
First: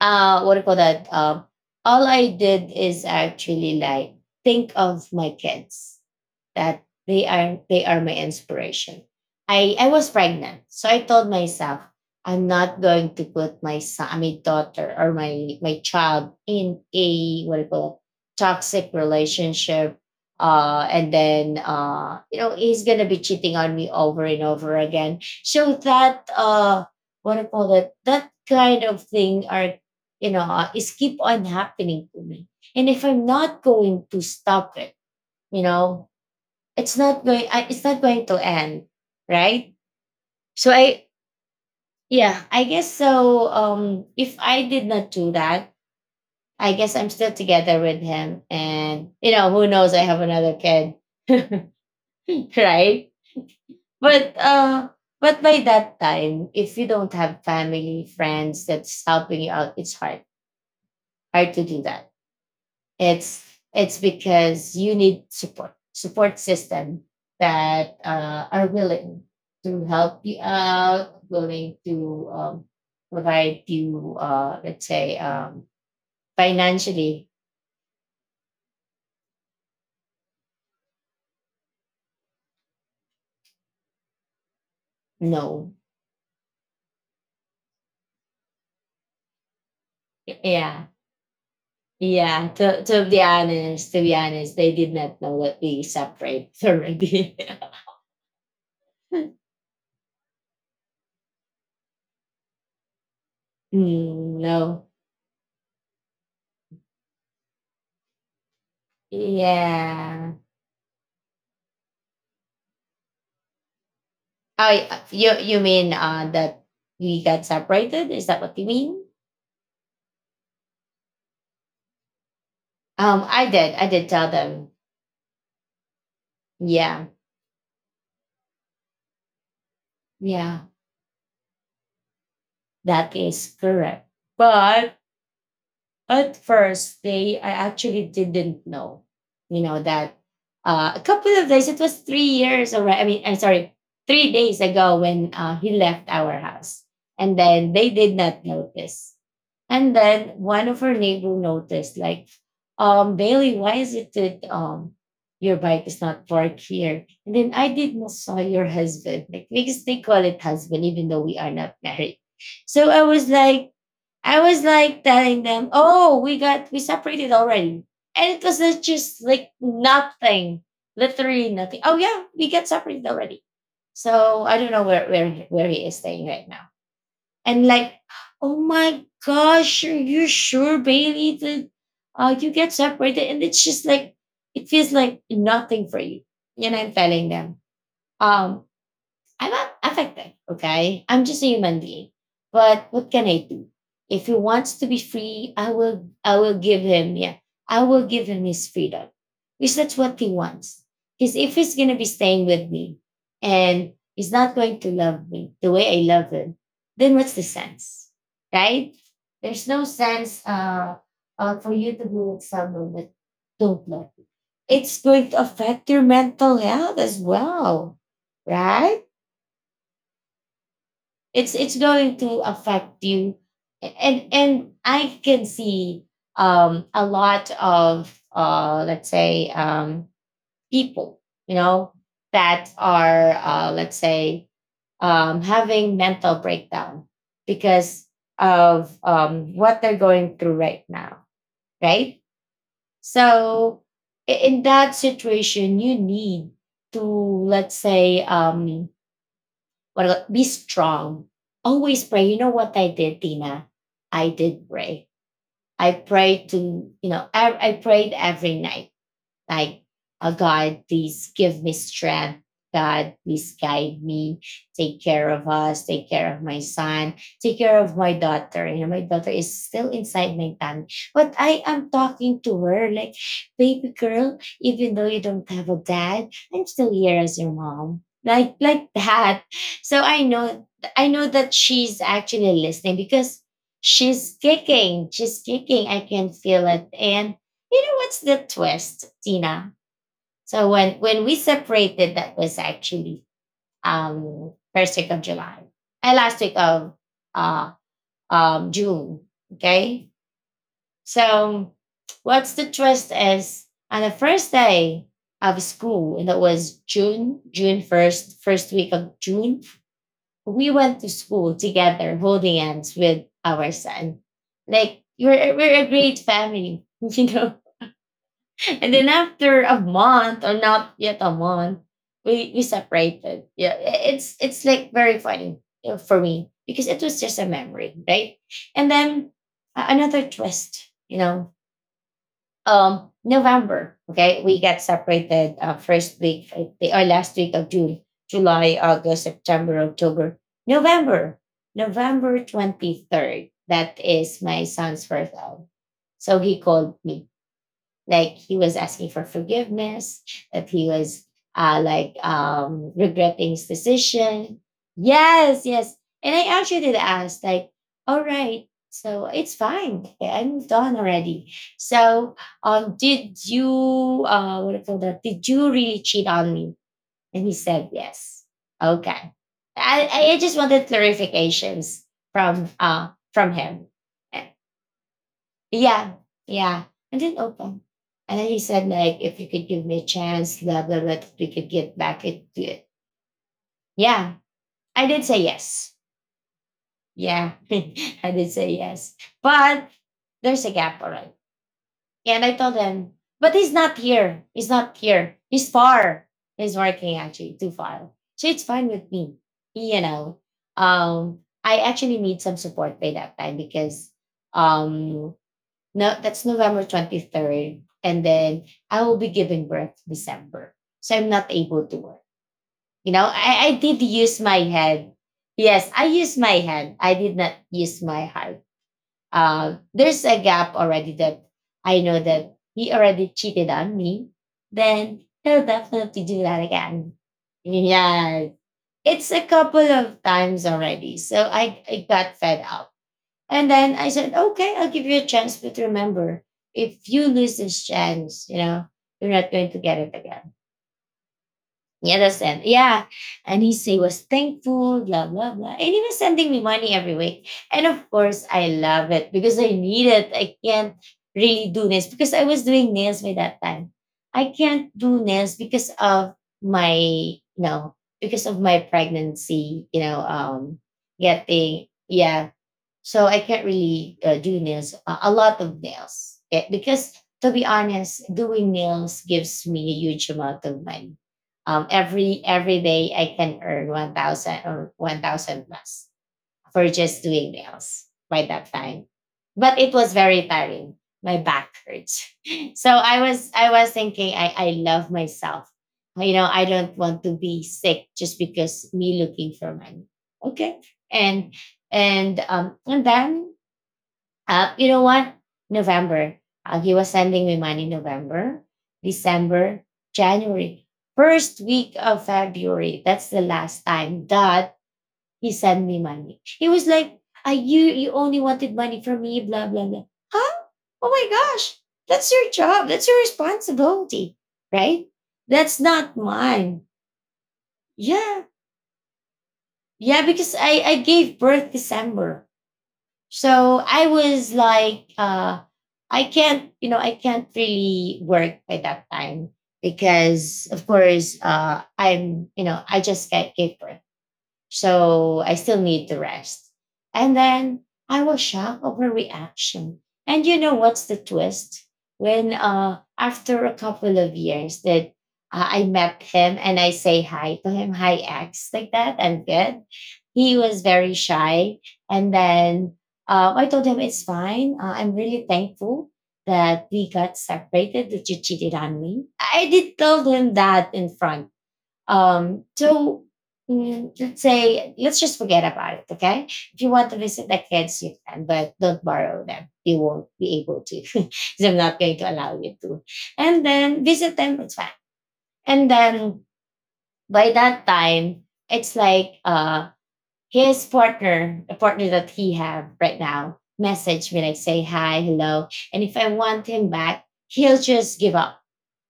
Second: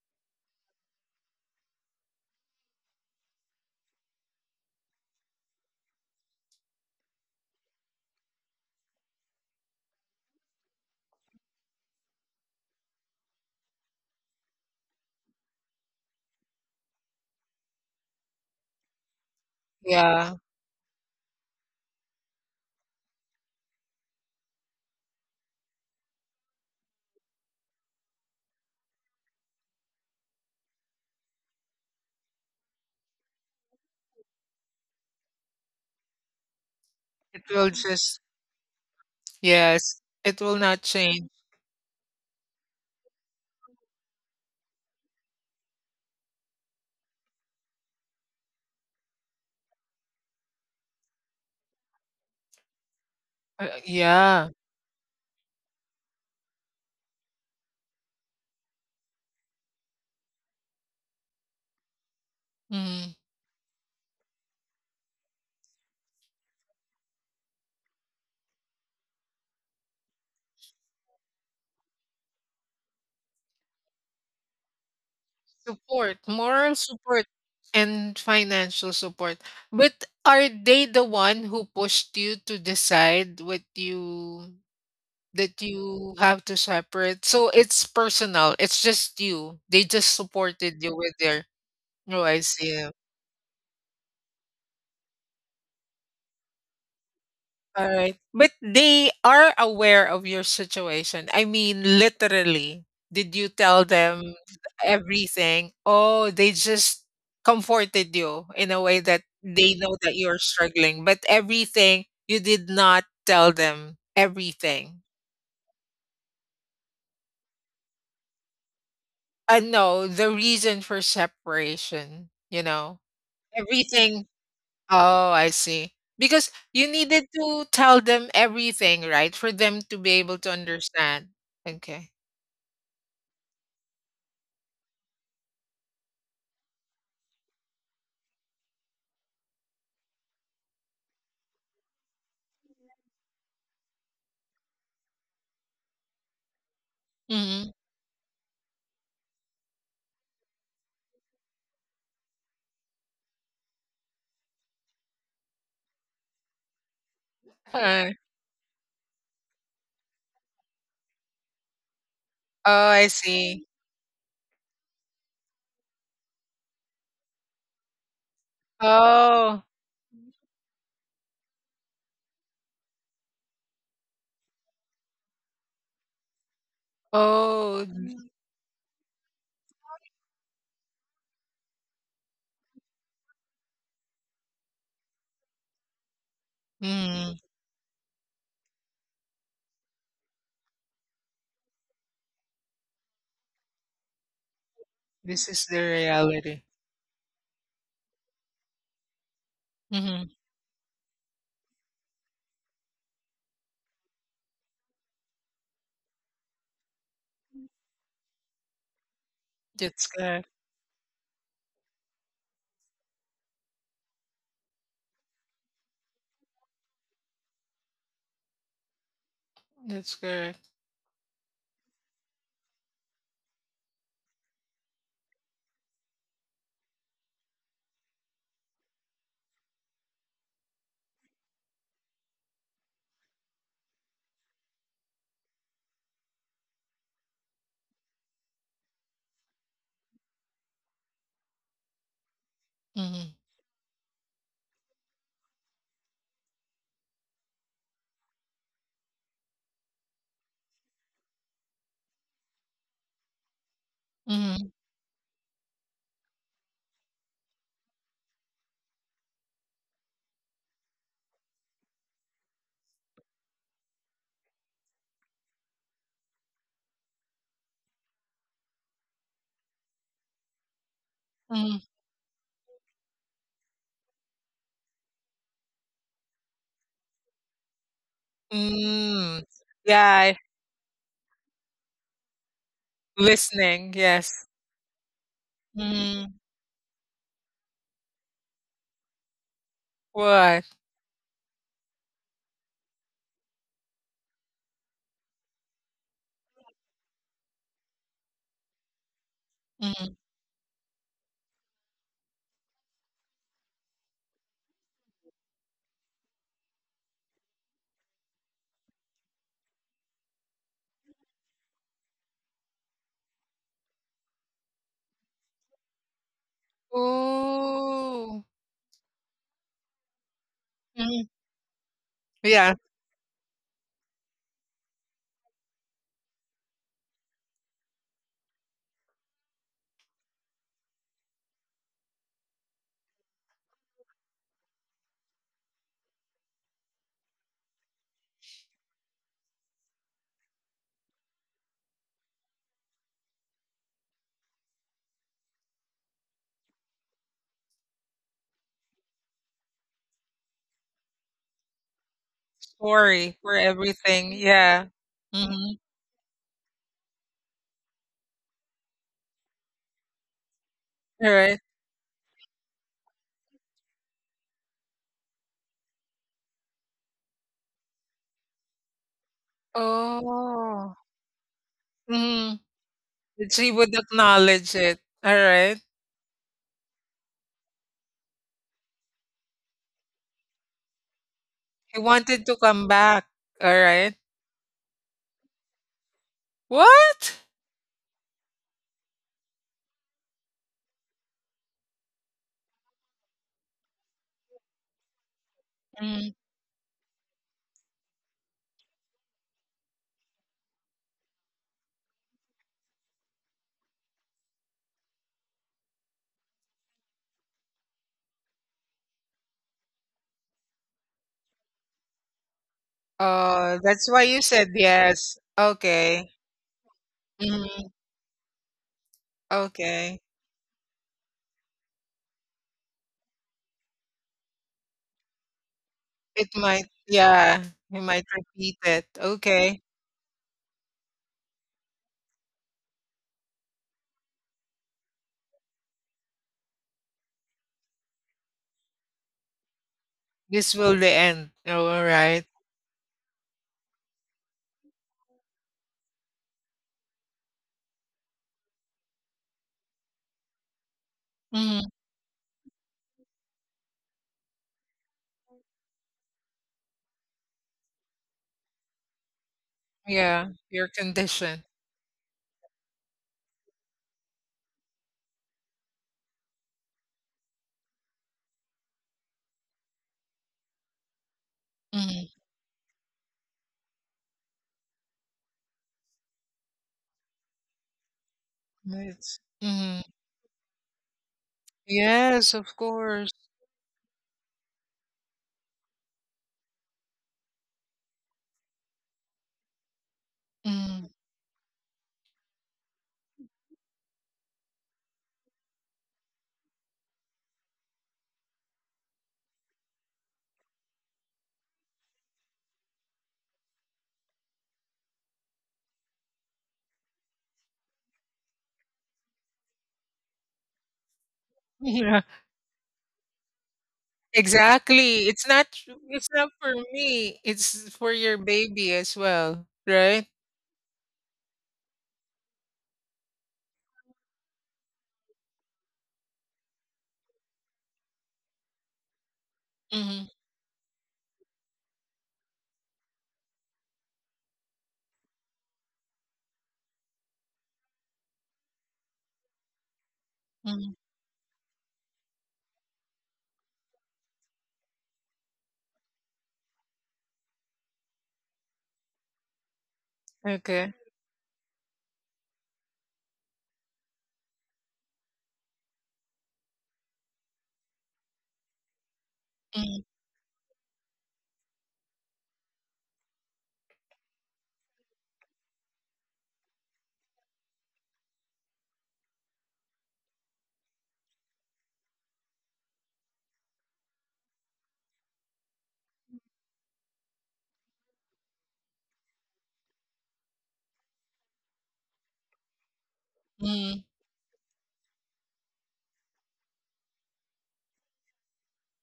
what do call that, all I did is actually like think of my kids, that they are my inspiration. I was pregnant, so I told myself I'm not going to put my son, my daughter, or my child in a, what do you call it, toxic relationship. yeah. And then you know, he's gonna be cheating on me over and over again. So that, what do you call it, that kind of thing are, you know, is keep on happening to me. And if I'm not going to stop it, you know, it's not It going will it's not just, going to end, right? yes, it will So not I, change. yeah, I guess so. If I did not do that, I guess I'm still together with him, and you know, who knows, I have another kid. [LAUGHS] Right? But Yeah. But by that time, if you don't have family, friends that's helping you out, it's hard, hard to do that. Mm-hmm. It's it's because you need support system that are willing to help you out, willing to, provide you, let's say, Support, moral financially. support, and financial support. But are they the one who pushed you to decide what you that No, you have to separate? So it's personal. It's just you. They just supported yeah, you with their. Oh, I yeah. To see. to be honest, to be honest, they did not know that we separate already. All right. But they [LAUGHS] are aware of your situation. I mean, literally, did you tell them Mm, no, everything? Oh, they just comforted you in a way that they know that yeah. you're struggling, but everything, you did not tell them Oh, everything. you mean that we got separated? Is that what you mean? And no, the reason for separation, you know, I did. I did everything. tell them. Oh, I see. Because you Yeah, needed to tell them everything, right? For them to be able to yeah, understand. Okay. that is correct. But at first they, I actually didn't know, you know, that, a couple of days, it was 3 years already. I mean, I'm sorry, 3 days ago when he left our house. And then Mhm. they did not notice. And then one of her neighbor noticed, like, Bailey, why is it that your bike is not parked here? And then I did not Oh. saw your husband, like, because they call it husband, even though we are not married. Oh, So I see. I was like telling them, "Oh, we got, we separated already," and it was like just like Oh. nothing, literally nothing. Oh yeah, we got separated already. So I don't know where he is staying right now. And Oh. like, Mm. oh my gosh, are you sure, Bailey? That you get separated, and it's just like it feels like nothing for you. And I'm telling Mm. them, um, I'm affected, okay? I'm just a human being. But what can I do? If he wants to be This free, is I the will I will reality. give him, yeah, I will give him his freedom. Because that's what he Mhm. wants. Because if he's gonna be staying with me and he's not going to love me the way I love him, then what's the sense? Right? There's no That's sense correct. For you to be with someone that don't love you. It's going to affect your mental health as well. Right? That's correct. It's going to affect you. And I can see a lot of, let's say, people, you know, that are, let's say, having mental breakdown because of, what they're going through right now, right? Mhm. So in that situation, you need to, let's say, what do you be strong. Always pray. You know what I did, Tina? I did Mhm. pray. I prayed to, you know, I prayed every night, like, oh God, please give me strength. God, please guide me. Take care of us. Take care of my son. Take care of my daughter. You know, my daughter is still inside my tummy. But I Mhm. am talking to her like, baby girl, even though you don't have a dad, I'm still here as your mom. Like that. Mm. So Yeah, I I know, I know that she's actually listening because listening, she's yes. kicking. She's kicking. I can Mm. feel it. And you know what's the twist, Tina? What? So when we separated, that was actually, first week of July, and last week of, uh June. Okay, Mhm. so what's the twist is on the first day of school, and that was June, first week of June. We went to school together, holding hands with our son. Like we're a great family, [LAUGHS] you know. Ooh. And then after a month, or not yet a Mhm. month, we Yeah, separated. Yeah, it's like very funny, you know, for me because it was just a memory, right? And then another twist, you know, November. Okay, we got separated, first week, or last week of June, July, August, September, October, November, November 23rd. That is my son's first out. So he called me, like he was asking for forgiveness, that he was like, sorry regretting for his everything. decision. Yeah. Yes, Mhm. yes. And I actually did ask, like, all right, so it's fine. Okay, I moved on already. Alright. So, did you, what do you call that? Did you really cheat on me? And he said yes. Okay. I just wanted Oh. clarifications Mhm. From That she him. would acknowledge it. Alright. Yeah, yeah. I didn't open. And then he said, like, if you could give me a chance, blah blah blah, that we could get He back wanted to into it. come back, alright. Yeah, I did say yes. What? Yeah, [LAUGHS] I did say yes. But there's a gap, all right. And I told him, but he's not here. He's not here. He's far. Mm. He's working actually too far. So it's fine with me. You know, um, I actually need some support by that time because um no, that's November 23rd. And then I will be giving birth December. So I'm not able to work. You know, I Oh, did that's why use you my said head. yes. Yes, I Okay. used my head. I did not Mhm. use my heart. There's Okay. a gap already that I know that he already cheated on me. Then he'll definitely do It that might again. yeah, he might Yeah, repeat it. it's a couple Okay. of times already. So I got fed up and then I said, okay, I'll give you a chance, but remember, if you lose this chance, you're not going to get it again. This will the end. Oh, You alright. understand? Yeah. And he say was thankful, blah, blah, blah. And he was sending me money every week. And of course, I love it because I need it. I can't really do Mhm. nails because I was doing nails by that time. I can't do nails because of my, you know, because of my pregnancy, Yeah, your condition. getting, yeah, so I can't really do nails, a lot of nails. Eh, because to be honest, doing nails gives me a huge amount of money. Mhm. Every day I can earn 1,000 or 1,000 plus for just doing nails by that time. It's But it mhm. was very tiring. My back hurts. Yes, [LAUGHS] of So I course. was I was thinking I love myself. You know, I don't want to be sick just because me looking for money. Okay. Mhm. [LAUGHS] And and then you know what? November. He was sending me money November, December, January. First week of February. That's the last time that he sent me money. He was like, I you you only wanted money from me, blah blah blah. Huh? Oh my gosh, Yeah, that's your job. That's your responsibility, right? exactly. That's not It's not for mine. me. It's for Yeah, your baby as well, yeah, right? because I gave birth December, so I was like, I can't, you know, I can't really work by that time Mhm. because, of course, I'm, you know, I just get gave birth. So I still need the rest. And then I was shocked of her reaction. And you know Mhm. what's the twist? When after a couple of years that I met him and I say hi to him, hi X, like that, I'm good. He was Okay. very shy. And then I told him it's fine. I'm really thankful that we got separated, that you cheated on me. I did Mm, tell him that in front so let's say let's just forget about it. Okay, if you want to visit the kids, you can, but don't borrow them. You won't be able to, [LAUGHS] because I'm not going to allow you to. And then visit them. It's fine. And then by that time, it's like his partner, the partner that he have right now, mm, message me like say hi, hello, and if I want him back, he'll just give up.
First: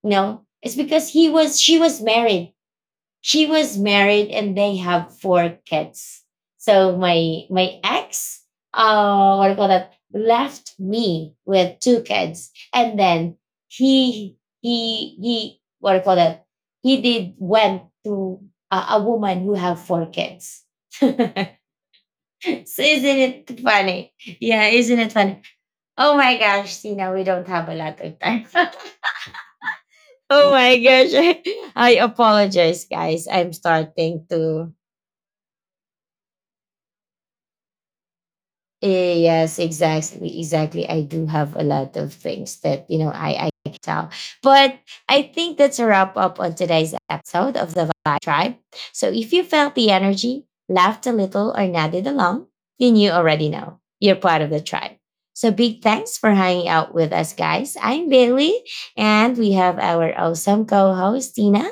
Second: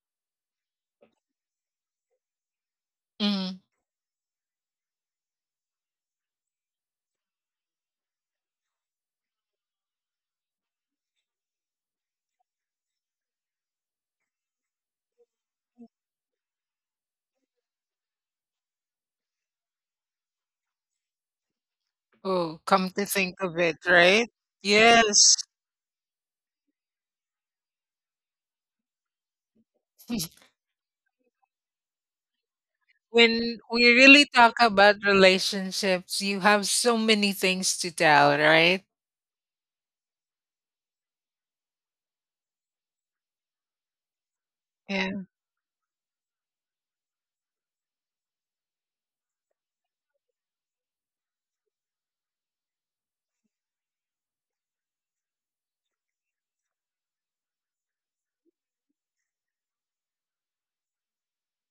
No, it's because he was she mm. was married and they have four kids. So my ex, what do you call that, left me with two kids, and then he what do you call that, he did went to a woman who have four kids. [LAUGHS] So isn't Oh, come to think of it it, funny? right? Yeah, isn't it Yes. funny? Oh my gosh, Tina, we don't have a lot of time. [LAUGHS] [LAUGHS] Oh my gosh, [LAUGHS] I apologize, guys. I'm When we really starting talk to, about relationships, you have so many things to tell, right? eh, yes, exactly, exactly. I do have a lot of things that you know I can tell, but Yeah. I think that's a wrap up on today's episode of the Vibe Tribe. So if you felt the energy, laughed a little, or nodded along, then you already know you're part of the tribe. So big thanks for hanging out with us, guys. I'm Bailey, and we have our awesome co-host Tina.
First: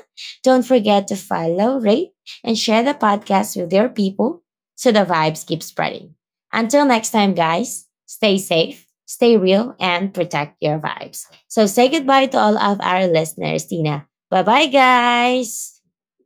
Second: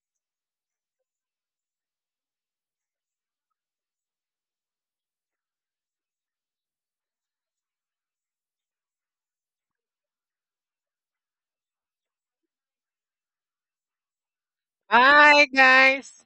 Don't forget to follow, rate, and share the podcast with your people so the vibes keep spreading. Until next time, guys, stay safe, stay real, and protect your vibes. So say goodbye to all of our listeners, Tina. Bye bye, Bye, guys. guys.